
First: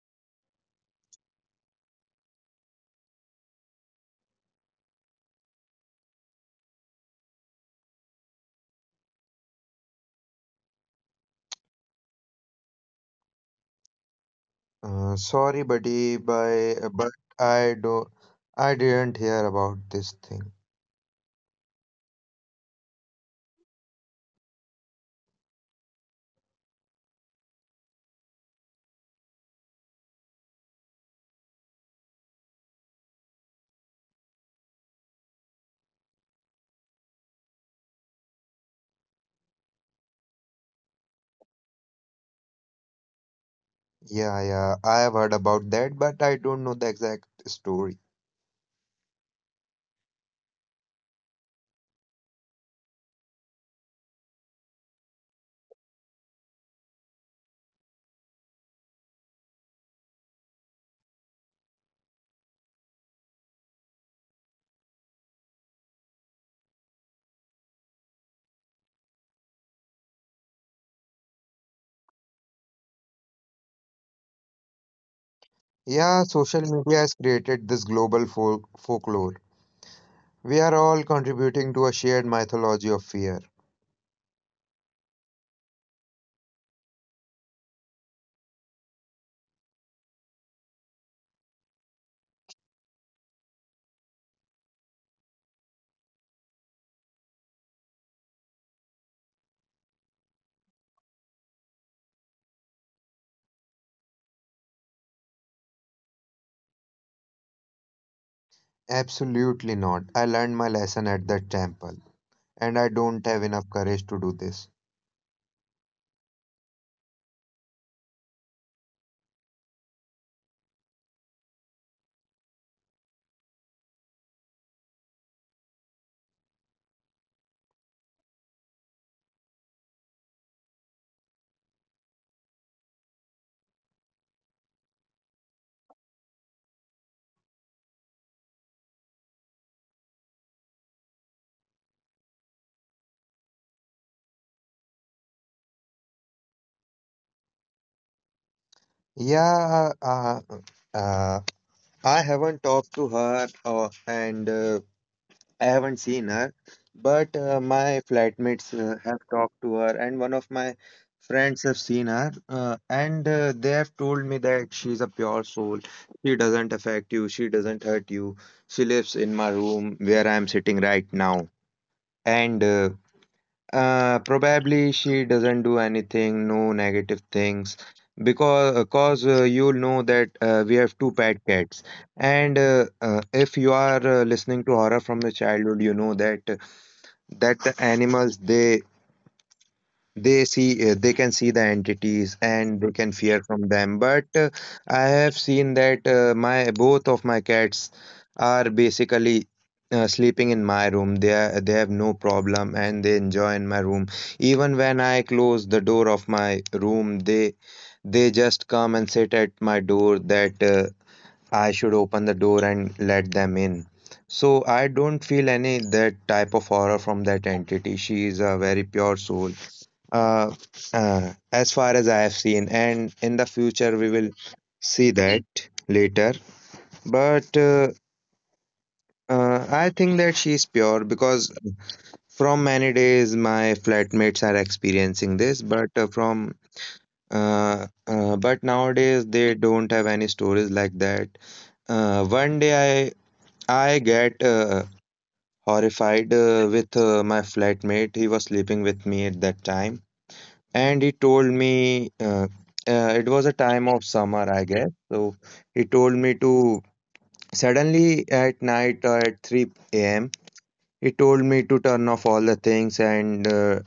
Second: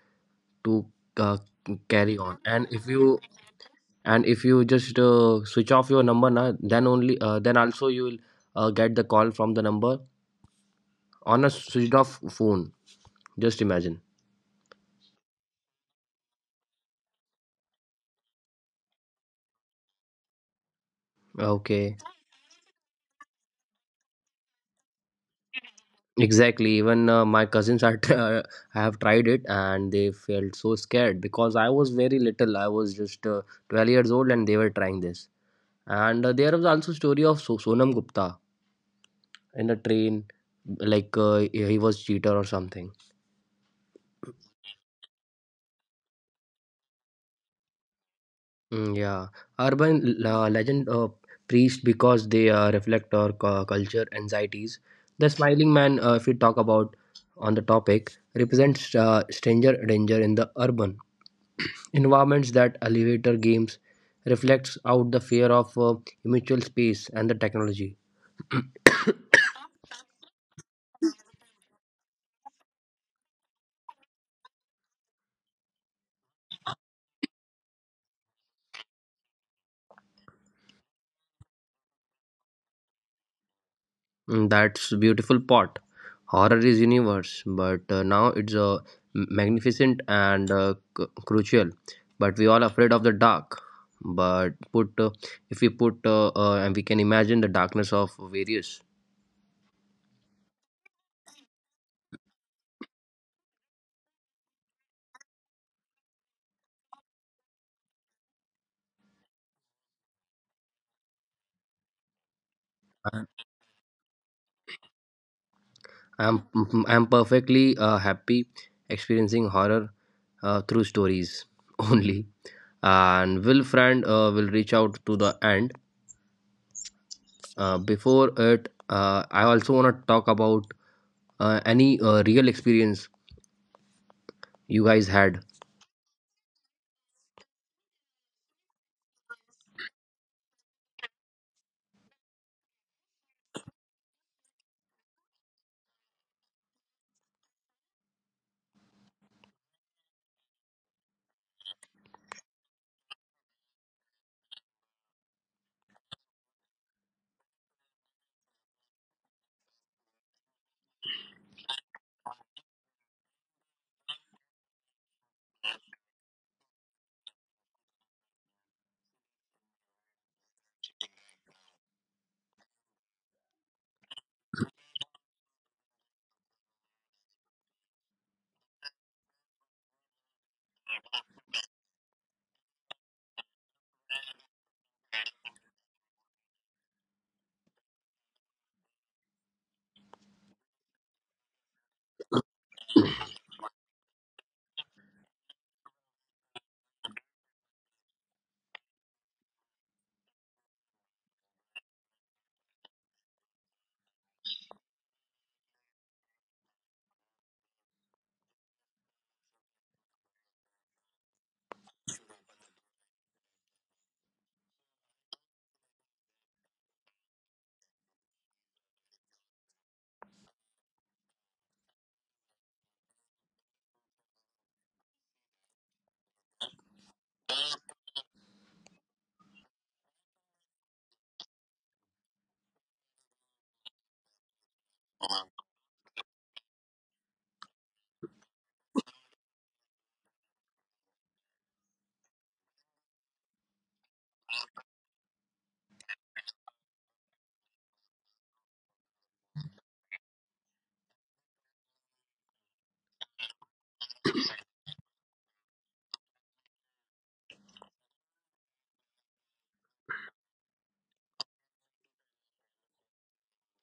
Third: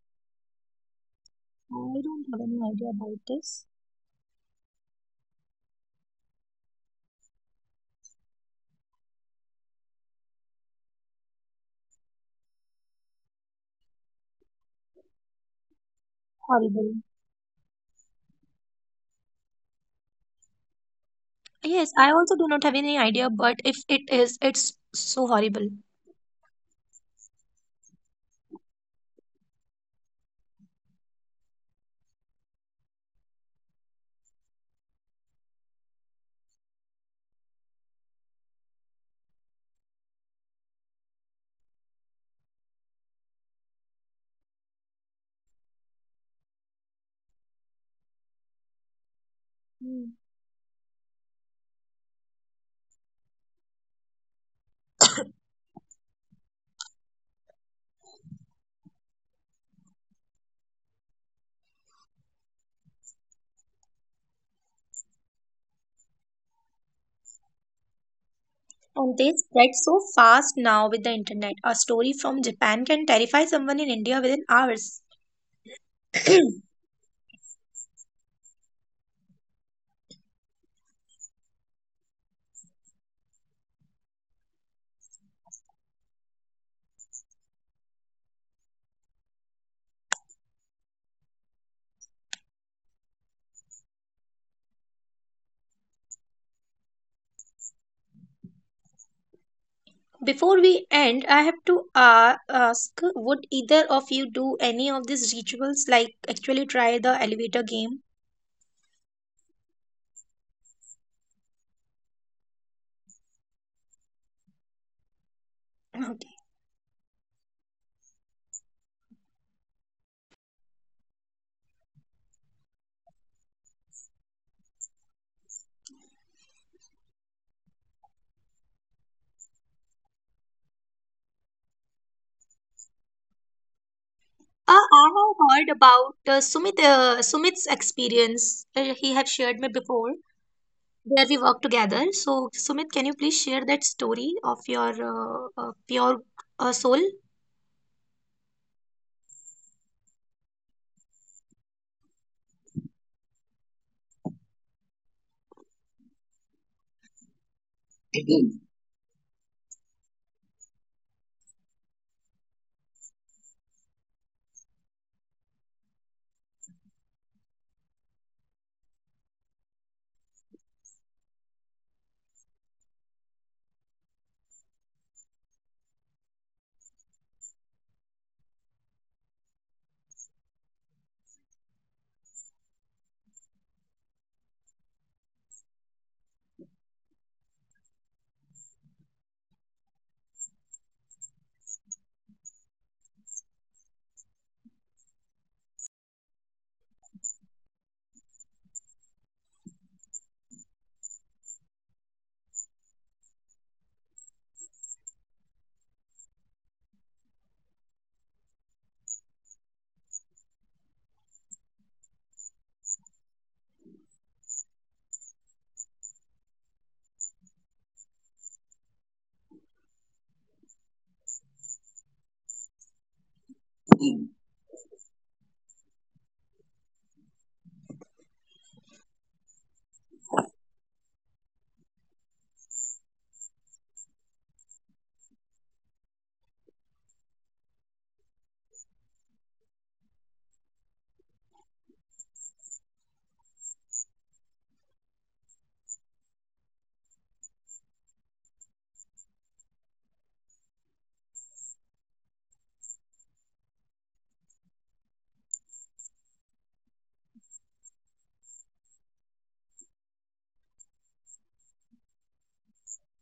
[SPEAKER 1] to uh,
[SPEAKER 3] I
[SPEAKER 1] carry
[SPEAKER 3] don't
[SPEAKER 1] on.
[SPEAKER 3] have any
[SPEAKER 1] And if
[SPEAKER 3] idea
[SPEAKER 1] you
[SPEAKER 3] about this.
[SPEAKER 1] and if you just switch off your number, na, then only then also you will get the call from the number on a switched off phone. Just imagine.
[SPEAKER 2] Sorry, buddy, by,
[SPEAKER 3] Horrible.
[SPEAKER 2] but I do, I didn't hear about this thing.
[SPEAKER 3] Yes,
[SPEAKER 1] Okay.
[SPEAKER 3] I also do not have any idea, but if it is, it's so horrible.
[SPEAKER 1] Exactly. Even my cousins are have tried it and they felt so scared because I was very little. I was just 12 years old and they were trying this. And there was also story of Sonam Gupta in a train, like he was cheater or something.
[SPEAKER 2] Yeah, yeah, I have heard about that, but I don't know the exact story.
[SPEAKER 1] Mm, yeah,
[SPEAKER 3] Hmm.
[SPEAKER 1] urban legend priest because they reflect our culture anxieties. The smiling man, if we talk about on the topic, represents stranger danger in the urban environments that elevator games reflects out the fear of mutual space and the technology.
[SPEAKER 3] And they spread so fast now with the internet. A story from Japan can terrify someone in India within hours.
[SPEAKER 2] Yeah, social media has created this global folklore. We are all contributing to a shared mythology of fear.
[SPEAKER 1] Mm, that's beautiful pot. Horror is universe, but now it's magnificent and crucial. But we all afraid of the dark. But put if we put and we can imagine the darkness of various.
[SPEAKER 3] Before we end, I have to ask would either of you do any of these rituals, like actually try the elevator game?
[SPEAKER 2] Absolutely not. I learned my lesson at the temple, and I don't have
[SPEAKER 1] I-
[SPEAKER 2] enough courage to do this.
[SPEAKER 1] I'm
[SPEAKER 3] Okay.
[SPEAKER 1] I'm perfectly happy experiencing horror through stories only. And Will Friend will reach out to the end. Before it, I also want to talk about any real experience you guys had?
[SPEAKER 3] I have heard about Sumit's experience. He have shared me before. Where we work together. So, Sumit, can you please share that story of your pure soul?
[SPEAKER 2] Yeah, uh, uh, I haven't talked to her, and I haven't seen her, but my flatmates have talked to her, and one of my friends have seen her, and they have told me that she's a pure soul. She doesn't affect you, she doesn't hurt you. She lives in my room where I'm sitting right now. And Probably she doesn't do anything, no negative things, because cause you know that we have two pet cats, and if you are listening to horror from the childhood, you know that that the animals they see they can see the entities and they can fear from them, but I have seen that my both of my cats are basically sleeping in my room. They have no problem and they enjoy in my room. Even when I close the door of my room, they just come and sit at my door that I should open the door and let them in. So I don't feel any that type of horror from that entity. She is a very pure soul, uh, as far as I have seen, and in the future we will see that later. But I think that she's pure because from many days my flatmates are experiencing this, but from but nowadays they don't have any stories like that. One day I get horrified with my flatmate. He was sleeping with me at that time. And he told me it was a time of summer, I guess. So he told me to suddenly at night at 3 a.m. He told me to turn off all the things and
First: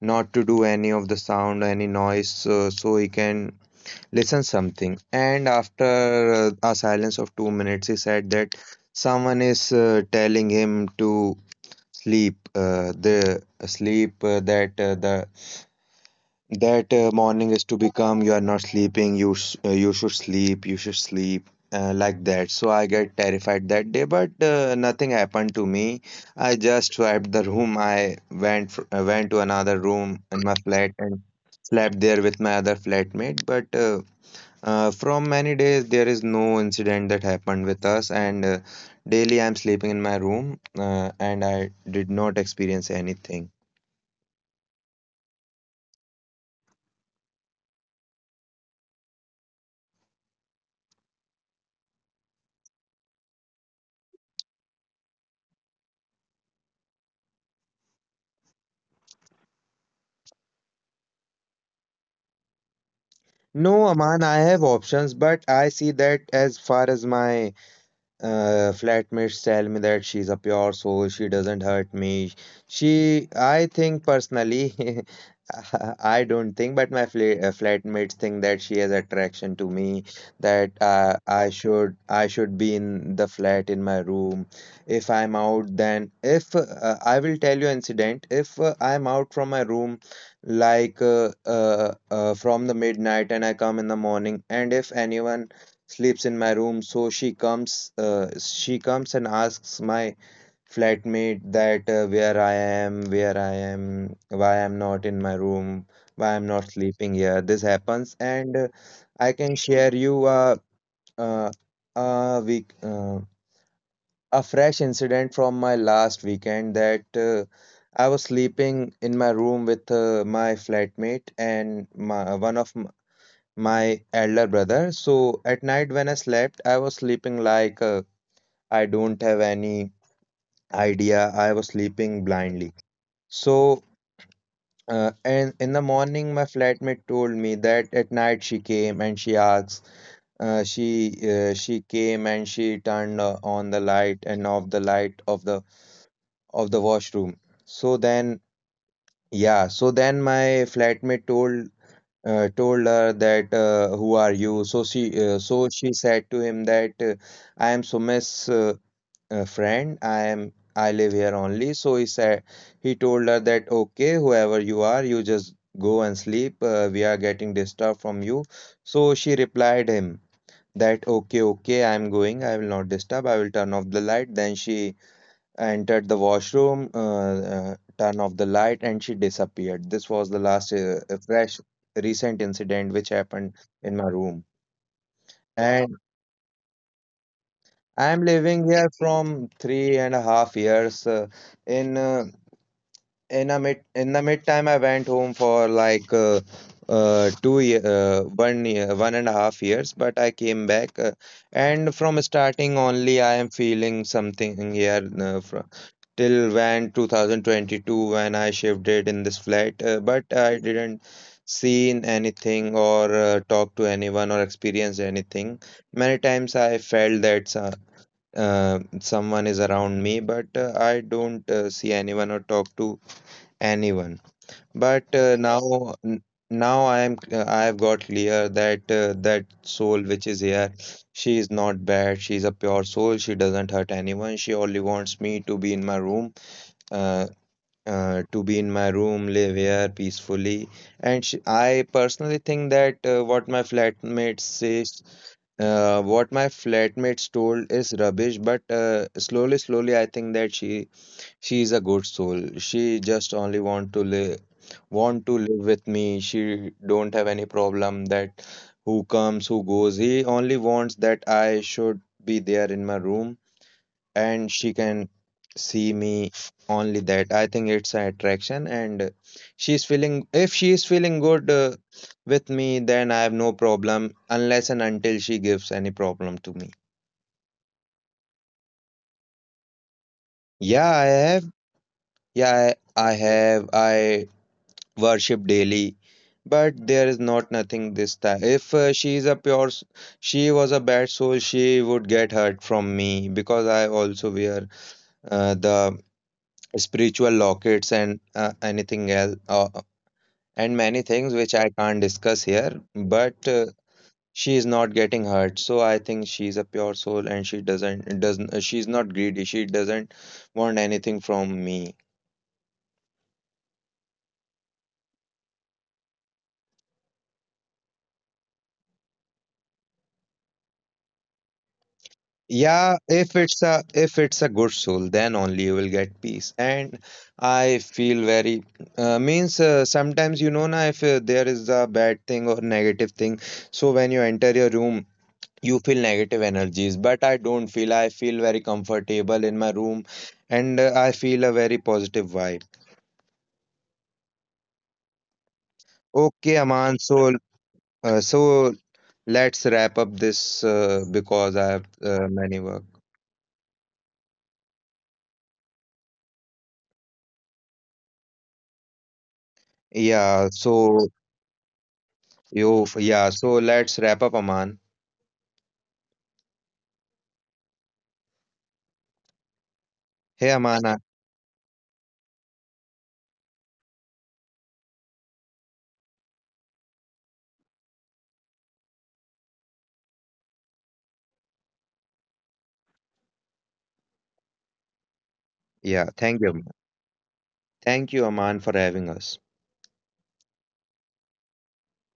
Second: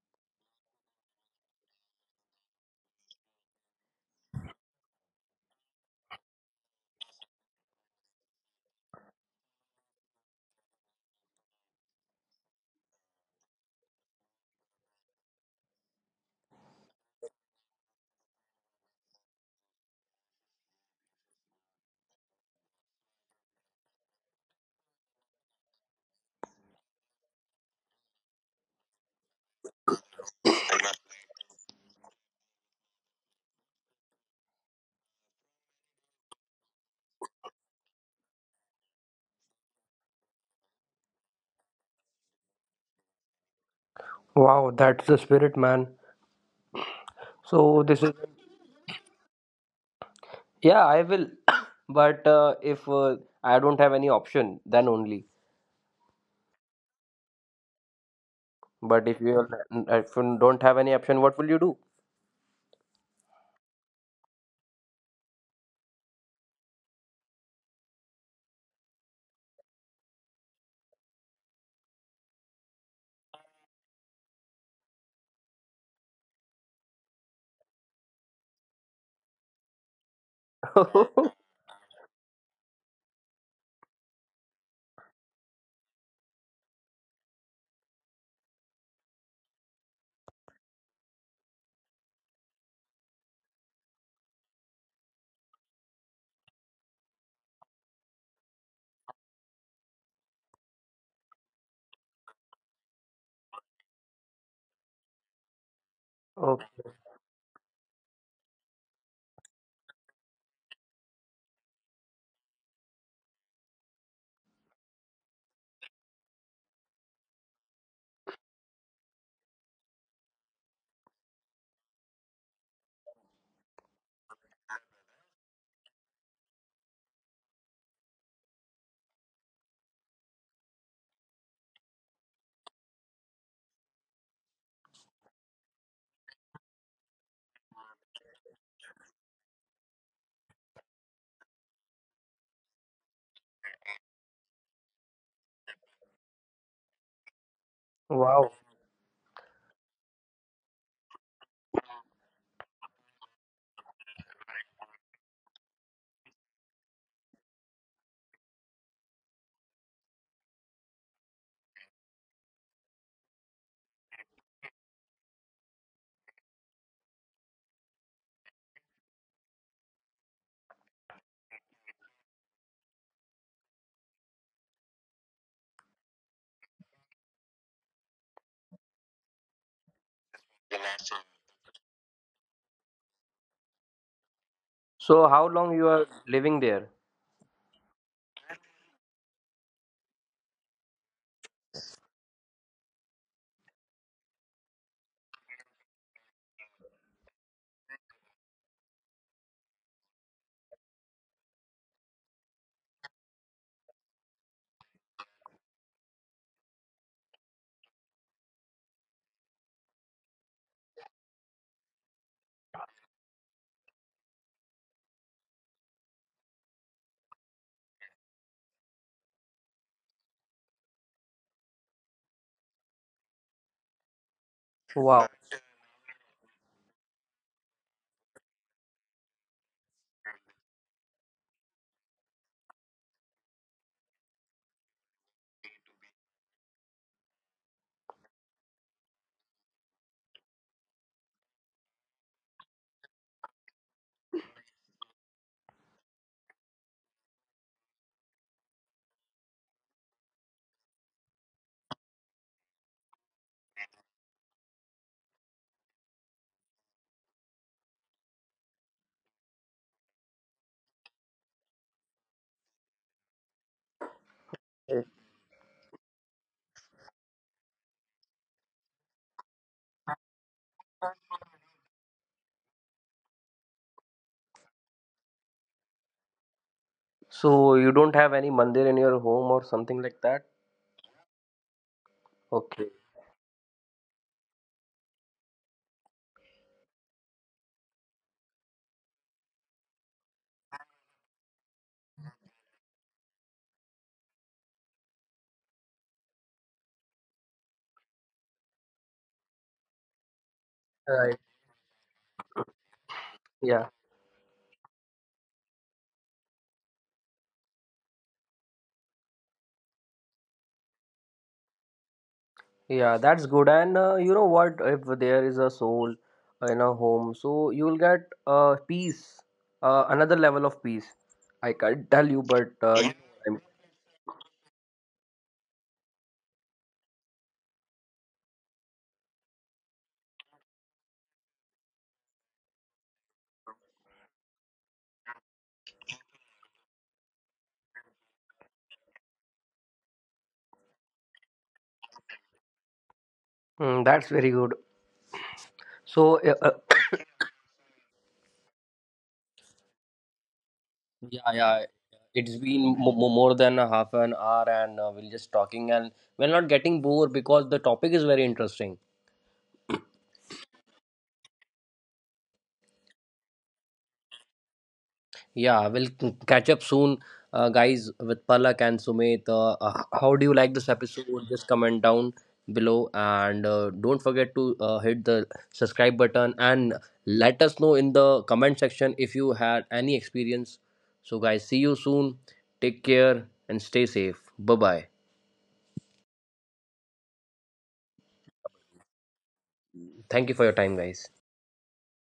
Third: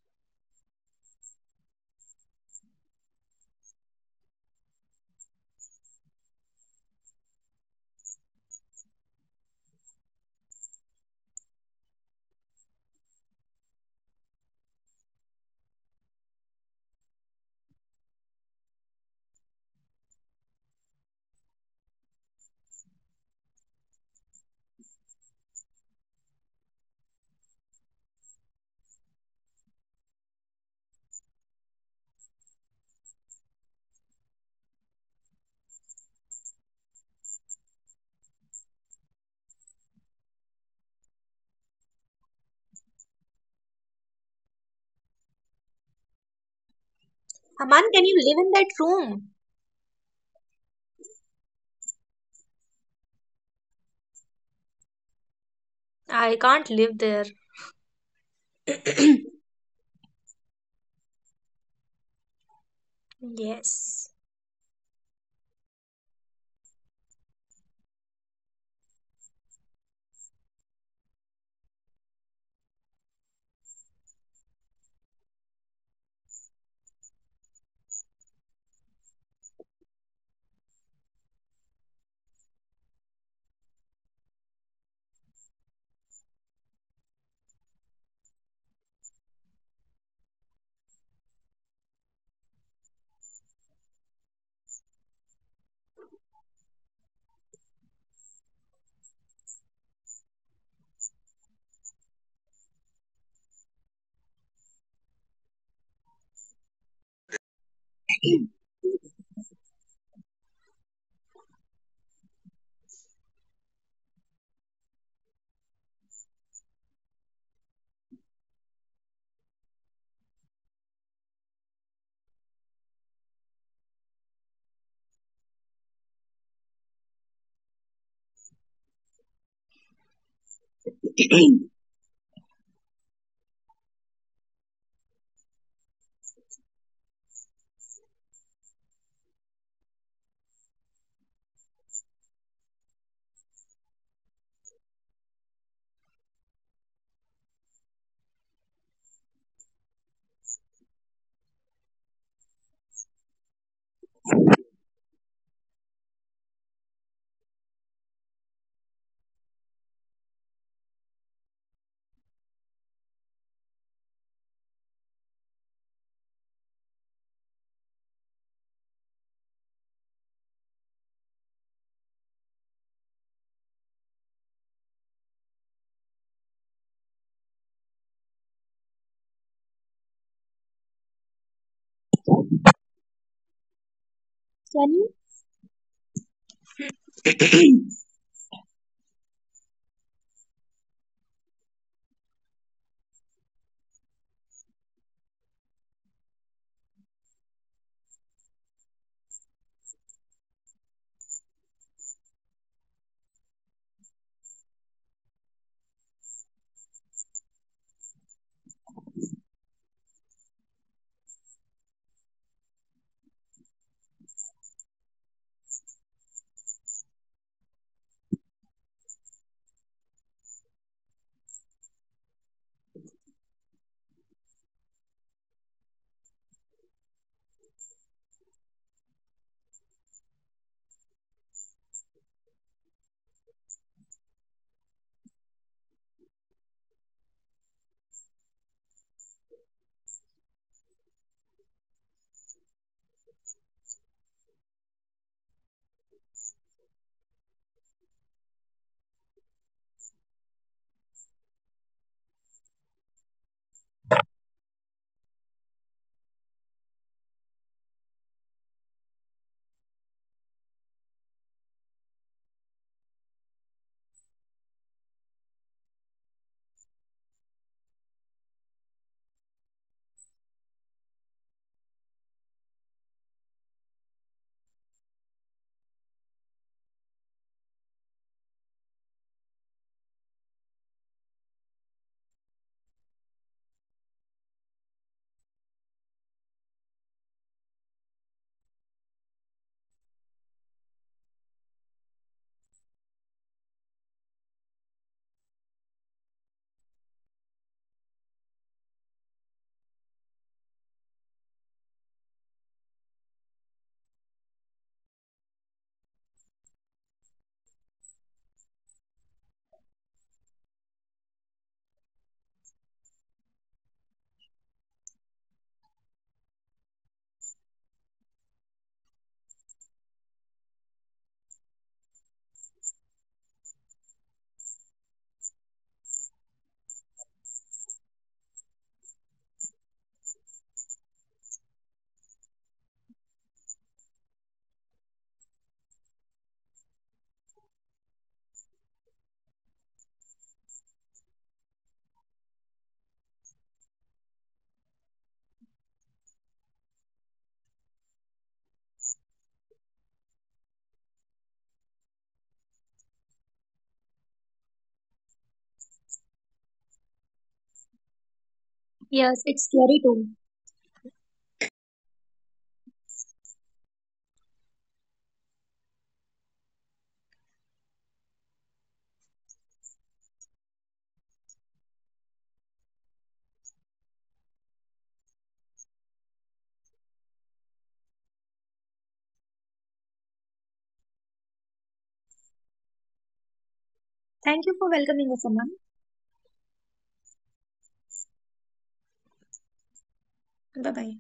[SPEAKER 2] not to do any of the sound, any noise, so he can listen something. And after a silence of 2 minutes, he said that someone is telling him to sleep. The sleep that the That Morning is to become you are not sleeping, you should sleep, like that. So I get terrified that day, but nothing happened to me. I just swiped the room. I went fr went to another room in my flat and slept there with my other flatmate. But From many days, there is no incident that happened with us, and daily I'm sleeping in my room, and I did not experience anything.
[SPEAKER 1] Wow, that's the spirit, man. So
[SPEAKER 3] Aman,
[SPEAKER 1] this
[SPEAKER 3] can
[SPEAKER 1] is
[SPEAKER 3] you live in that room?
[SPEAKER 1] yeah, I will. But if I don't have any option, then only.
[SPEAKER 3] I can't live there.
[SPEAKER 1] But if you if you don't have any option, what will you do?
[SPEAKER 2] No,
[SPEAKER 3] Yes.
[SPEAKER 2] Aman, I have options, but I see that as far as my flatmates tell me that she's a pure soul. She doesn't hurt me. She, I think personally, I don't think, but my flatmates think that she has attraction to me. That I should be in the flat in my room. If I'm out, then if I will tell you incident. If I'm out from my room, like from the midnight, and I come in the morning, and if anyone sleeps in my room. So she comes and asks my flatmate that where I am, why I'm not in my room, why I'm not
[SPEAKER 1] Okay.
[SPEAKER 2] sleeping here. This happens, and I can share you uh, a week a fresh incident from my last weekend that. I was sleeping in my room with my flatmate, and my, one of my elder brother. So at night when I slept, I was sleeping like I don't have any idea. I was sleeping blindly. So and in the morning, my flatmate told me that at night she came and she asked. She she came and she turned on the light and off the light of the washroom. So then,
[SPEAKER 1] Wow.
[SPEAKER 2] yeah, so then my flatmate told told her that, who are you? So she so she said to him that, I am Sumesh, friend. I am I live here only. So he said, he told her that, okay, whoever you are, you just go and sleep. We are getting disturbed from you. So she replied him that, okay, okay, I am going, I will not disturb, I will turn off the light. Then she entered the washroom, turned off the light, and she disappeared. This was the last, fresh, recent incident which happened in my room.
[SPEAKER 1] So how long
[SPEAKER 3] Can
[SPEAKER 1] you
[SPEAKER 2] And
[SPEAKER 3] you?
[SPEAKER 1] are living there?
[SPEAKER 2] I'm living here from 3.5 years. In uh, in a mid in the mid time, I went home for 2 year, one year, 1.5 years. But I came back, and from starting only, I am feeling something here. Fr Till when 2022, when I shifted in this flat, but I didn't seen anything or talk to anyone or experience anything. Many times I felt that someone is around me, but I don't see anyone or talk to anyone. But
[SPEAKER 1] Wow.
[SPEAKER 2] now I am I have got clear that that soul which is here, she is not bad. She is a pure soul. She doesn't hurt anyone. She only wants me to be in my room, uh, to be in my room, live here peacefully. And sh I personally think that what my flatmates says, what my flatmates told is rubbish. But slowly, slowly, I think that she is a good soul. She just only want to live with me. She don't have any problem that who comes, who goes. He only wants that I should be there in my room, and she can see me. Only that, I think, it's an attraction, and she's feeling if she is feeling good with me, then I have no problem, unless and until she gives any problem to me.
[SPEAKER 1] So you don't have any mandir in your home or something like that?
[SPEAKER 2] Yeah, I have, yeah
[SPEAKER 1] Okay.
[SPEAKER 2] i, I have i worship daily, but there is not nothing this time. If she is a pure s- she was a bad soul, she would get hurt from me, because I also wear the spiritual lockets and anything else, and many things
[SPEAKER 1] Right.
[SPEAKER 2] which I can't discuss here. But
[SPEAKER 1] Yeah.
[SPEAKER 2] she is not getting hurt, so I think she's a pure soul and she doesn't she's not greedy, she doesn't want anything from me.
[SPEAKER 1] Yeah, that's good. And you know what? If there is a soul in a home, so you'll get peace, another level of peace. I can't tell you, but you
[SPEAKER 2] Yeah,
[SPEAKER 1] know
[SPEAKER 2] if
[SPEAKER 1] what I mean.
[SPEAKER 2] it's a good soul, then only you will get peace. And I feel very means sometimes, you know na, if there is a bad thing or negative thing, so when you enter your room, you feel negative energies. But I don't feel, I feel very comfortable in my room, and I feel a very positive vibe.
[SPEAKER 1] Mm, that's very good. So, uh, uh,
[SPEAKER 2] Okay, Aman, so so let's wrap up this,
[SPEAKER 1] yeah, yeah,
[SPEAKER 2] because I have
[SPEAKER 1] it's been
[SPEAKER 2] many work.
[SPEAKER 1] more than a half an hour, and we're just talking, and we're not getting bored because the topic is very interesting.
[SPEAKER 3] Yes, it's
[SPEAKER 2] Yeah,
[SPEAKER 3] scary
[SPEAKER 2] so
[SPEAKER 3] too.
[SPEAKER 2] you, yeah, so let's wrap up, Aman.
[SPEAKER 1] Yeah, we'll catch up soon, guys, with Palak and Sumit. How do you
[SPEAKER 2] hey
[SPEAKER 1] like this
[SPEAKER 2] aman I-
[SPEAKER 1] episode? Just comment down below and don't forget to hit the subscribe button and let us know in the comment section if you had any experience. So, guys, see you soon. Take care and stay safe. Bye bye.
[SPEAKER 3] Thank you for
[SPEAKER 2] Yeah,
[SPEAKER 3] welcoming
[SPEAKER 2] thank
[SPEAKER 3] us,
[SPEAKER 2] you, Aman.
[SPEAKER 3] Aman.
[SPEAKER 2] Thank you, Aman, for having us.
[SPEAKER 1] Thank you for your time, guys.
[SPEAKER 3] Bye bye.